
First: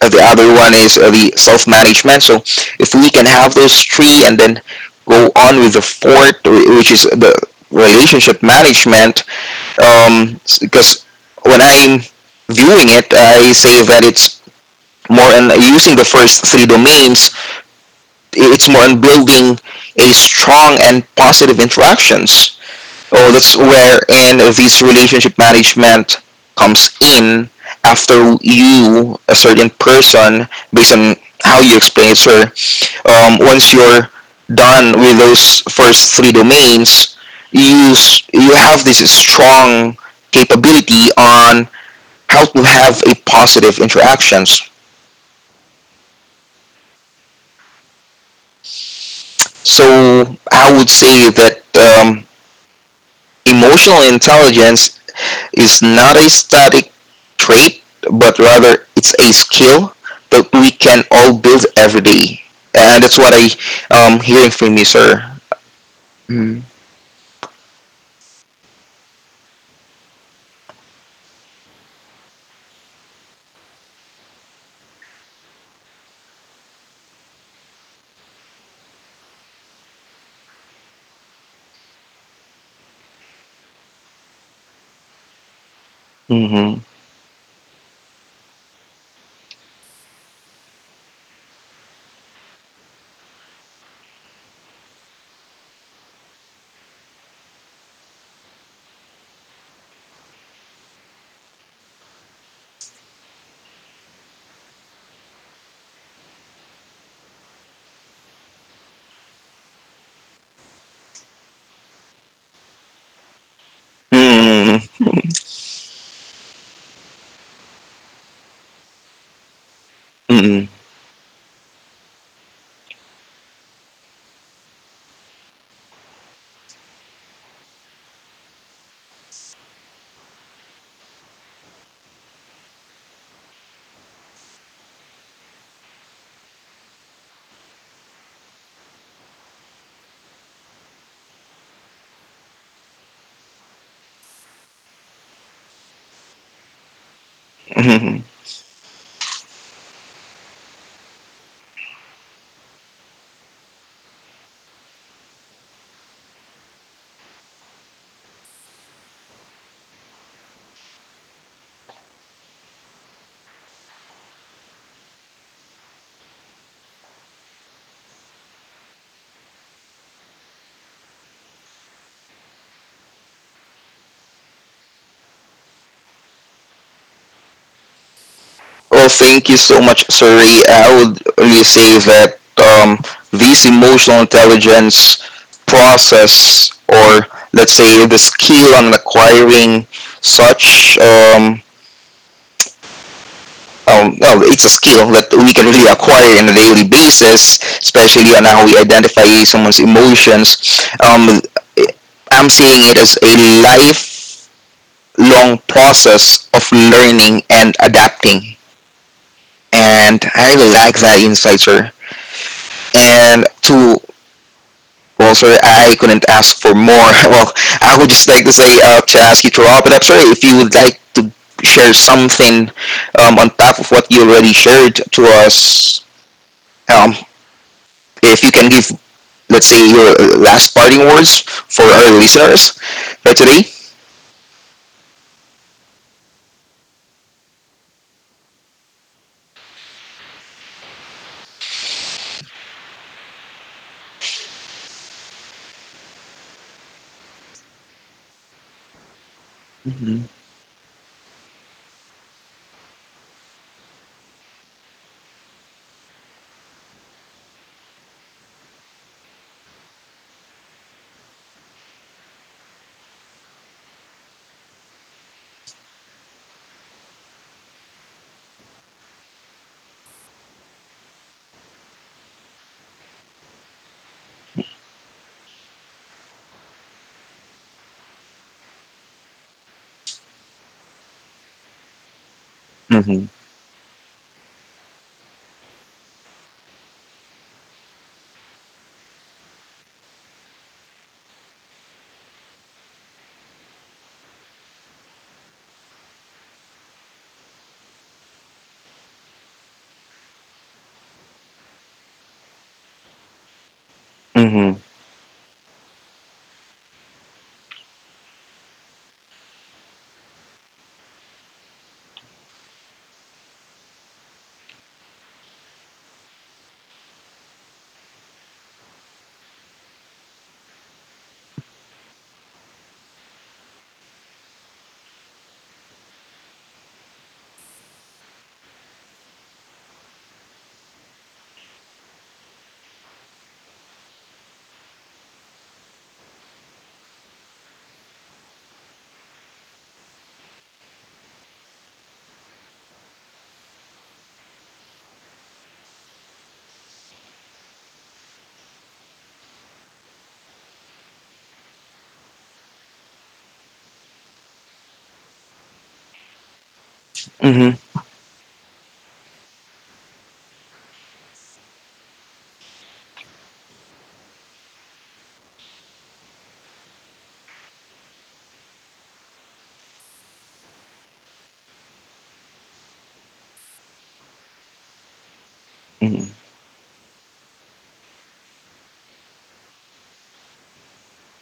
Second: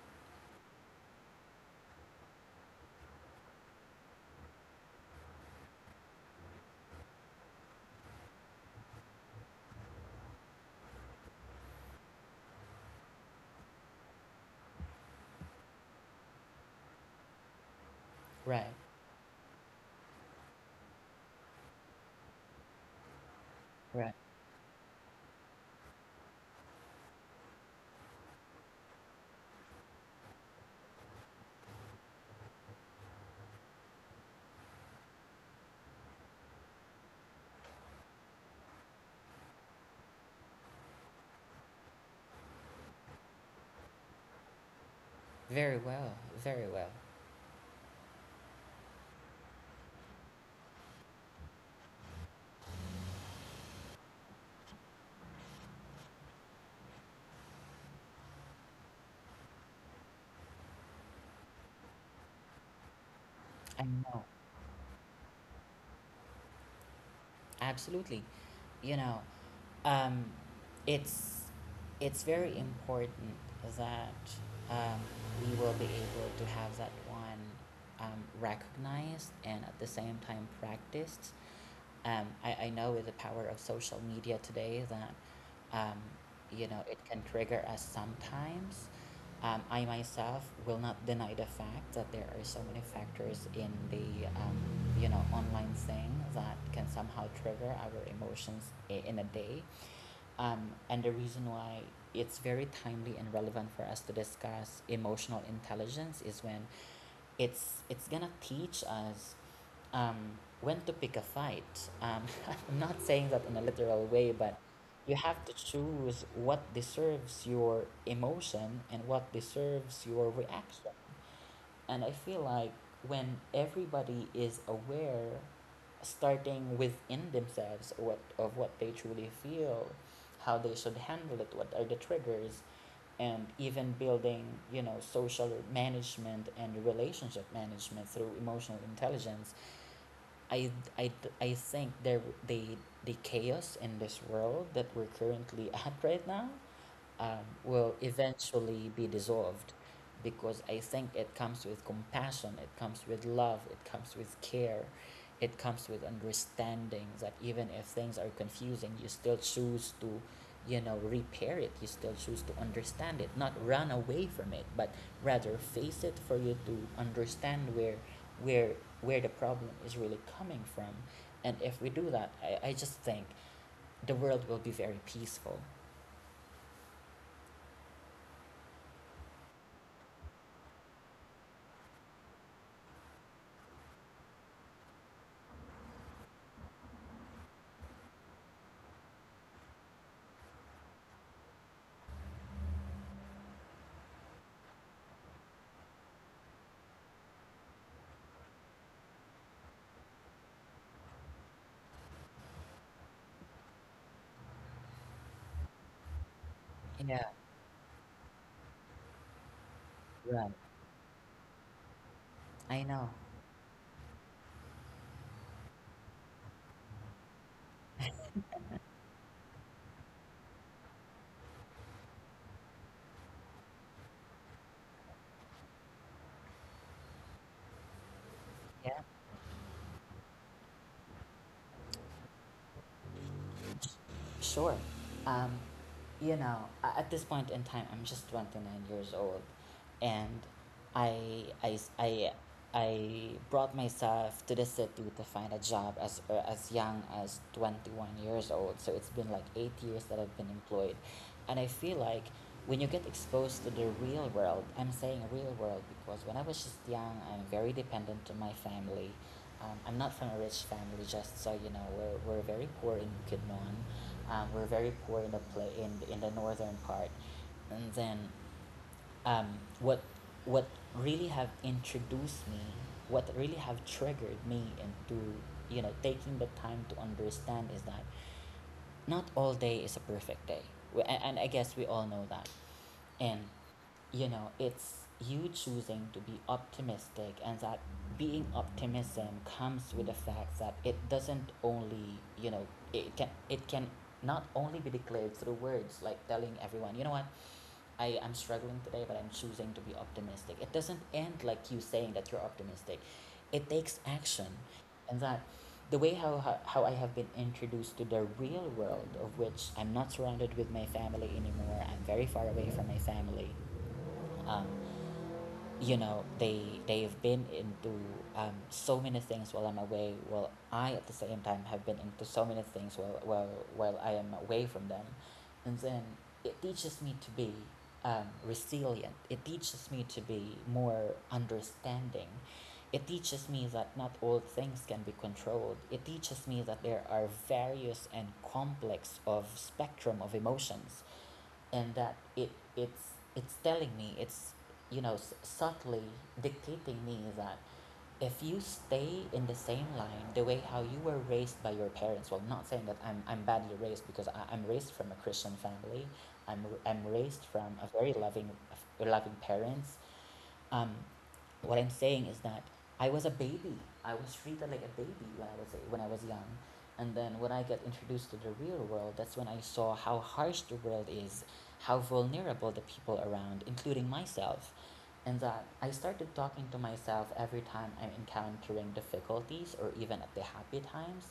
Speaker 1: uh, the other one is the self-management. So if we can have those three and then go on with the fourth, which is the relationship management. Because when I'm viewing it, I say that it's more on using the first three domains. It's
Speaker 2: right,
Speaker 1: more on building a strong and positive interactions. Oh, that's
Speaker 2: right.
Speaker 1: wherein this relationship management comes in after you, a certain person, based on how you explain it, sir. Once you're done with those first three domains, you have this strong capability on how to have a positive interactions.
Speaker 2: Very well, very well.
Speaker 1: So I would say that emotional intelligence is not a static trait, but rather it's a skill that we can all build every day. And that's what I
Speaker 2: I know,
Speaker 1: hearing from you, sir.
Speaker 2: absolutely. You know, um, it's it's very important that, um, we will be able to have that one, recognized and at the same time practiced. I know with the power of social media today that, um, you
Speaker 1: Mm-hmm.
Speaker 2: know, it can trigger us sometimes. I myself will not deny the fact that there are so many factors in the, you know, online thing that can somehow trigger our emotions in a day. Um, and the reason why it's very timely and relevant for us to discuss emotional intelligence is when it's gonna teach us, when to pick a fight. *laughs* I'm not saying that in a literal way, but
Speaker 1: Mm-hmm.
Speaker 2: you have to choose what deserves your emotion and what deserves your
Speaker 1: Mm-hmm.
Speaker 2: reaction. And I feel like when everybody is aware, starting within themselves, what of what they truly feel, how they should handle it, what are the triggers, and even building, you know, social management and relationship management through emotional intelligence, I, I, I think the the chaos in this world that we're currently *laughs* at right now, will
Speaker 1: Mm-hmm.
Speaker 2: eventually be dissolved, because I think it comes with compassion, it comes with love, it comes with care, it comes with understanding, that even if things are confusing, you still choose to, you know, repair it, you still choose to understand it, not run away from it, but rather face it for you to understand where where the problem is really coming from. And if we do that, I just think the world will be very peaceful.
Speaker 1: Well, thank you so much, sir. I would only say that this emotional intelligence process, or let's say the skill on acquiring such well, it's a skill that we can really acquire on a daily basis, especially on how we identify someone's emotions. I'm seeing it as a lifelong process of
Speaker 2: Yeah,
Speaker 1: learning and adapting. And I
Speaker 2: right.
Speaker 1: really like that insight, sir.
Speaker 2: I know.
Speaker 1: And to well, sir, I couldn't ask for more. *laughs* Well, I would just like to say, to ask you to wrap it up, sir, if you would like to share something on top of what you already shared to us, um, if you can give
Speaker 2: Yeah.
Speaker 1: let's say your last parting words for our listeners for today?
Speaker 2: Sure. Um, you know, at this point in time, I'm just 29 years old, and I, I, s- I, I brought myself to the city to find a job as young as 21 years old. So it's been like 8 years
Speaker 1: Mm-hmm.
Speaker 2: that I've been employed, and I feel like when you get exposed to the real world, I'm saying real world because when I was just young, I'm very dependent on my family. I'm not from a rich family, just so you know. We're very poor in Bukidnon. We're very poor in the play in the northern part, and then, um, what what really have introduced me, what really have triggered me into, you know, taking the time to understand is that not all day is a perfect day. And I guess we all know that.
Speaker 1: Mm-hmm.
Speaker 2: And, you know, it's you choosing to be optimistic, and that being optimism comes with the fact that it doesn't only, you know, it can not only be declared through words, like telling everyone, you know what, I'm struggling today, but I'm choosing to be optimistic. It doesn't end like you saying that you're optimistic. It takes action.
Speaker 1: Mm-hmm.
Speaker 2: And that the way how I have been introduced to the real world, of which I'm not surrounded with my family anymore, I'm very far away from my family. Um, you know, they they've been into, so many things while I'm away, while I at the same time have been into so many things while I am away from them, and then it teaches me to be, resilient, it teaches me to be more understanding, it teaches me that not all things can be controlled, it teaches me that there are various and complex of spectrum of emotions, and that it's telling me, it's you know, subtly dictating me, that if you stay in the same line the way how you were raised by your parents — well, not saying that I'm badly raised, because I'm raised from a Christian family, I'm raised from a
Speaker 1: Mm-hmm.
Speaker 2: very loving parents, um, what I'm saying is that I was a baby. I was treated like a baby when I was young, and then when I got introduced to the real world, that's when I saw how harsh the world is, how vulnerable the people around, including myself, and that I
Speaker 1: Mm-hmm.
Speaker 2: started talking to myself every time I'm encountering difficulties or even at the happy times.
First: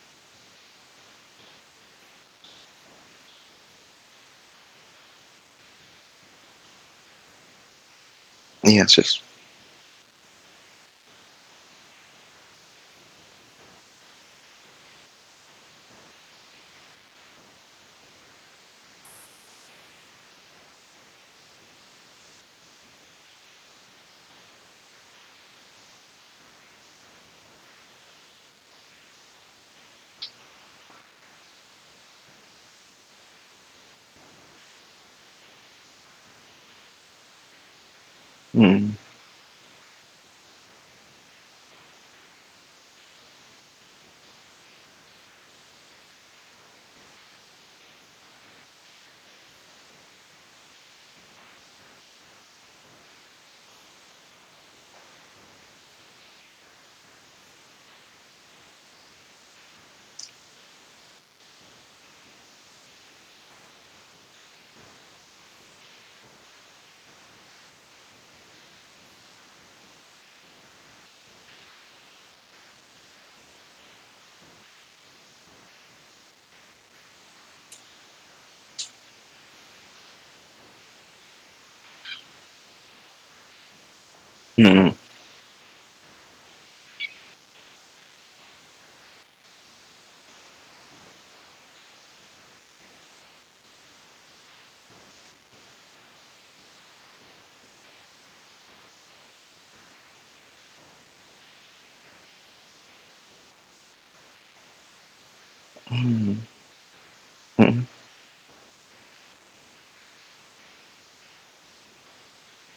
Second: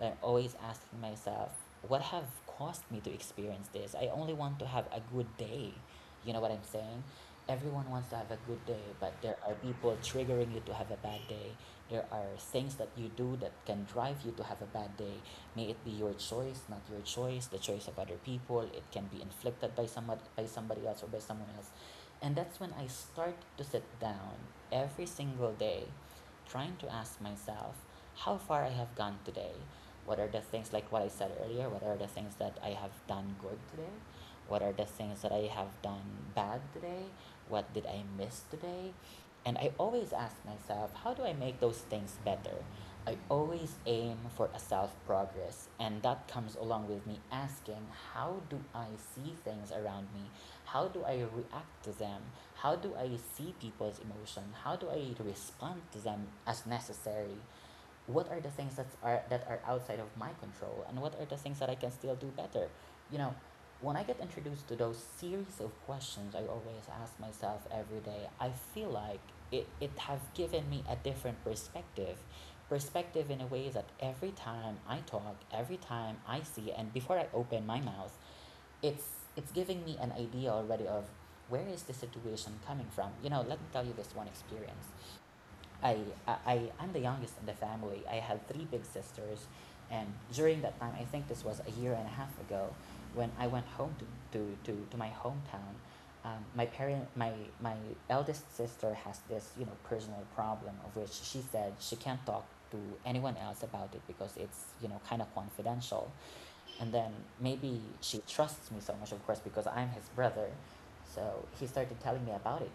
Speaker 2: I'm always asking myself, what have caused me to experience this? I only want to have a good day. You know what I'm saying? Everyone wants to have a good day,
Speaker 1: Yes,
Speaker 2: but
Speaker 1: yes.
Speaker 2: there are people triggering you to have a bad day. There are things that you do that can drive you to have a bad day. May it be your choice, not your choice, the choice of other people. It can be inflicted by somebody else, or by someone else. And that's when I start to sit down every single day, trying to ask myself how far I have gone today. What are the things, like what I said earlier, what are the things that I have done good today? What are the things that I have done bad today? What did I miss
Speaker 1: Mm-hmm.
Speaker 2: today? And I always ask myself, how do I make those things better? I always aim for a self progress, and that comes along with me asking, how do I see things around me? How do I react to them? How do I see people's emotion? How do I respond to them as necessary? What are the things that are outside of my control, and what are the things that I can still do better? You know, when I get introduced to those series of questions I always ask myself every day, I feel like it has given me a different perspective. Perspective in a way that every time I talk, every time I see, and before I open my mouth, it's it's giving me an idea already of where is the situation coming from. You know, let me tell you this one experience. I, am the youngest in the family. I had three big sisters. And during that time, I think this was a year and a half ago, when I went home to my hometown, um, my parent, my, my eldest sister has this, you know, personal problem, of which she said she can't talk to anyone else about it because it's, you know, kind of confidential.
Speaker 1: Mm-hmm.
Speaker 2: And then
Speaker 1: Mm-hmm.
Speaker 2: maybe she trusts me so much, of course, because I'm his brother. So he started telling me about it.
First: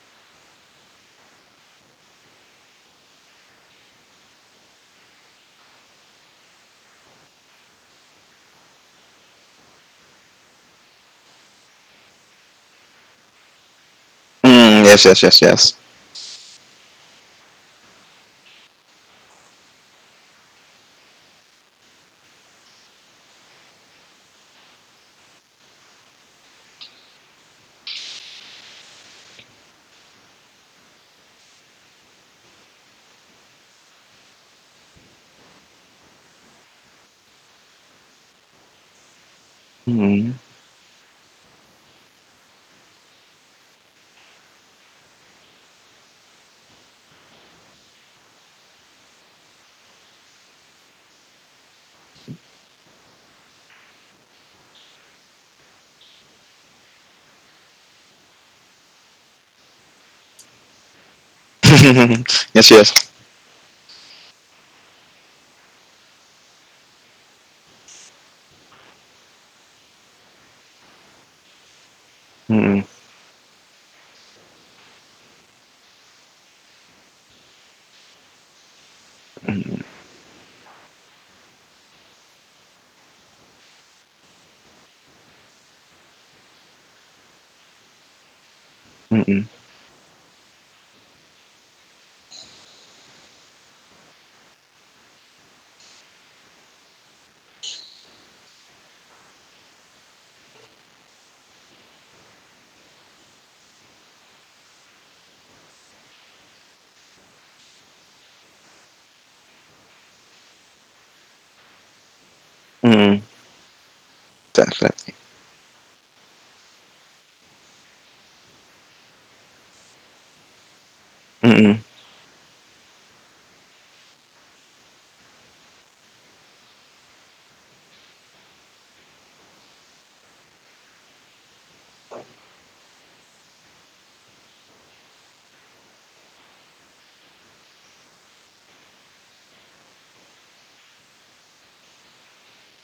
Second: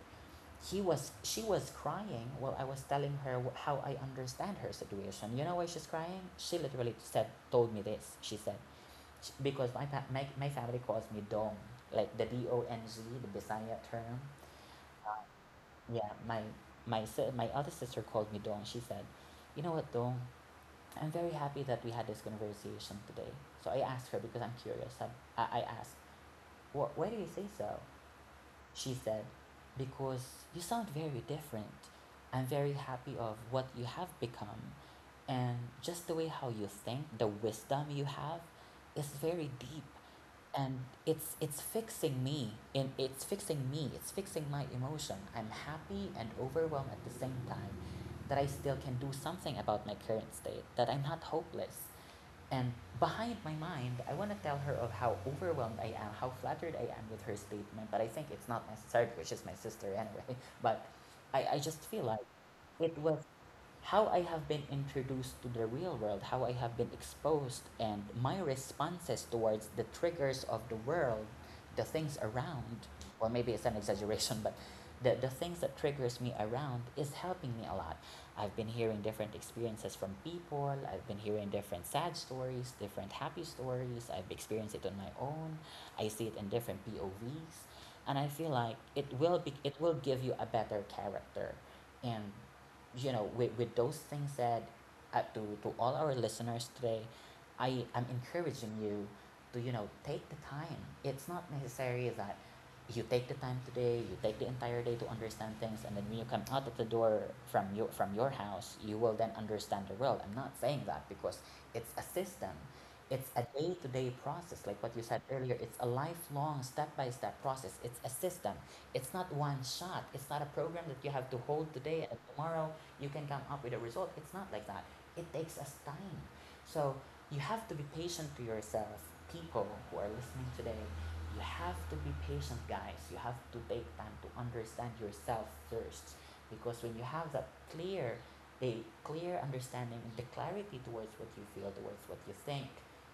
Speaker 2: He was She was crying while I was telling her how I understand her situation. You know why she's crying? She literally said told me this. She said, because my my family calls me Dong, like the Dong, the Bisaya term.
Speaker 1: Mm, yes,
Speaker 2: Uh,
Speaker 1: yes, yes, yes.
Speaker 2: Yeah, my my other sister called me Dong. She said, "You know what, Dong? I'm very happy that we had this conversation today." So I asked her because I'm curious. I asked, "Why do you say so?" She said, because you sound very different. I'm very happy of what you have become, and just the way how you think, the wisdom you have is very deep,
Speaker 1: Mm-hmm.
Speaker 2: and it's fixing me, it's fixing my emotion. I'm happy and overwhelmed at the same time that I still can do something about my current state, that I'm not hopeless. And behind my mind, I want to tell her of how overwhelmed I am, how flattered I am with her statement, but I think it's not necessary, which is my sister anyway. *laughs* But I just
Speaker 1: *laughs*
Speaker 2: feel like
Speaker 1: Yes, yes.
Speaker 2: it was how I have been introduced to the real world, how I have been exposed, and my responses towards the triggers of the world, the things
Speaker 1: Mm-hmm.
Speaker 2: around, or maybe it's an exaggeration, but the things that triggers me around is helping me a lot. I've been hearing different experiences from people, I've been hearing different sad stories, different happy stories, I've experienced it on my own, I see it in different POVs, and I feel like
Speaker 1: Mm-hmm.
Speaker 2: it will give you a better character. And, you know, with those things said, to all our listeners today, I am encouraging you to, you know, take the time. It's not necessary that you take the time today, you take the entire day to understand things, and then when you come out of the door from your house, you will then understand the world. I'm not saying that, because it's a system, it's
Speaker 1: Mm-hmm.
Speaker 2: a day-to-day process, like what you said
Speaker 1: Definitely.
Speaker 2: earlier, it's a lifelong step-by-step process, it's a system, it's not one shot, it's not a program that you have to hold
Speaker 1: Mm-hmm.
Speaker 2: today and tomorrow you can come up with a result. It's not like that. It takes us time. So you have to be patient to yourself, people who are listening today. You have to be patient, guys. You have to take time to understand yourself first. Because when you have that clear, a clear understanding and the clarity towards what you feel, towards what you think,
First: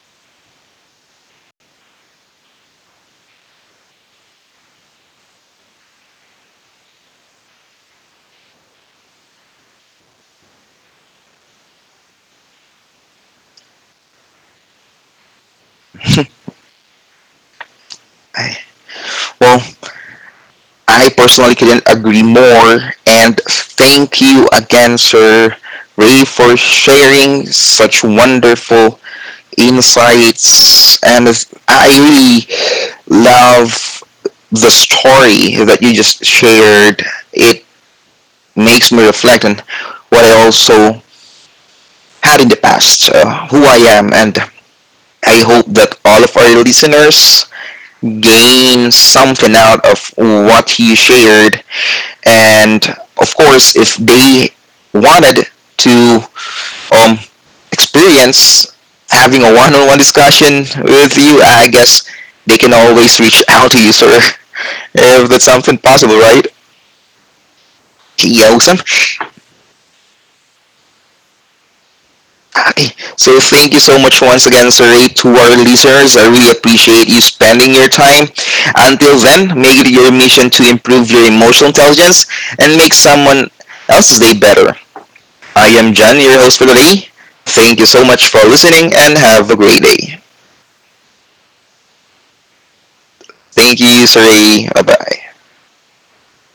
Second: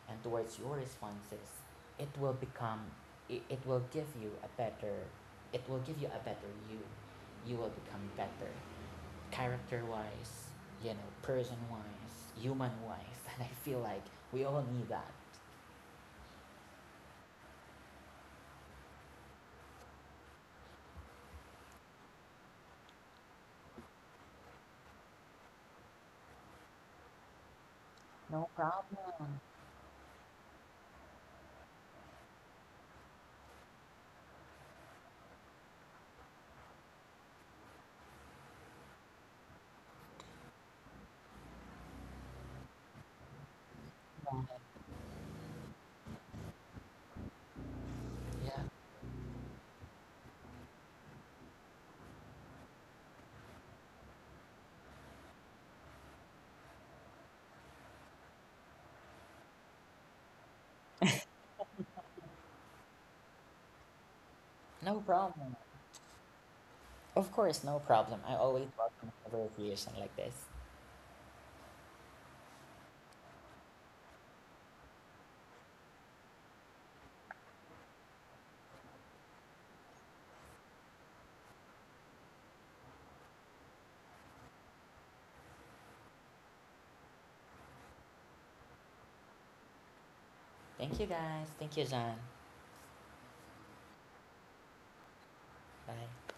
Speaker 2: and towards your responses, it will become, it, it will give you a better, it will give you a better you. You will become better character wise, you know, person wise, human wise. *laughs* And I feel like we all need that.
Speaker 1: Well, I personally couldn't agree more, and thank you again, sir Ray, for sharing such
Speaker 2: No
Speaker 1: wonderful
Speaker 2: problem.
Speaker 1: insights, and I really love the story that you just shared. It makes me reflect on what I also had in the past, who I am, and
Speaker 2: Yeah.
Speaker 1: I hope that all of our listeners
Speaker 2: Yeah.
Speaker 1: gain something out of what you shared. And of course, if they wanted to um experience having a one-on-one discussion with you, I guess they can always reach out to you, sir. *laughs*
Speaker 2: No
Speaker 1: If that's
Speaker 2: problem.
Speaker 1: something possible, right?
Speaker 2: Of course, no problem. I
Speaker 1: Yeah, awesome.
Speaker 2: always welcome a conversation like this.
Speaker 1: Okay, so thank you so much once again, sir, Ray, to our listeners. I really appreciate you spending your time. Until then, make it your mission to improve your emotional intelligence and make someone else's day better. I am John, your host for today. Thank you so much for listening and have a great day.
Speaker 2: Thank you guys. Thank you, John.
Speaker 1: Thank you, sir. Ray. Bye-bye.
Speaker 2: Bye.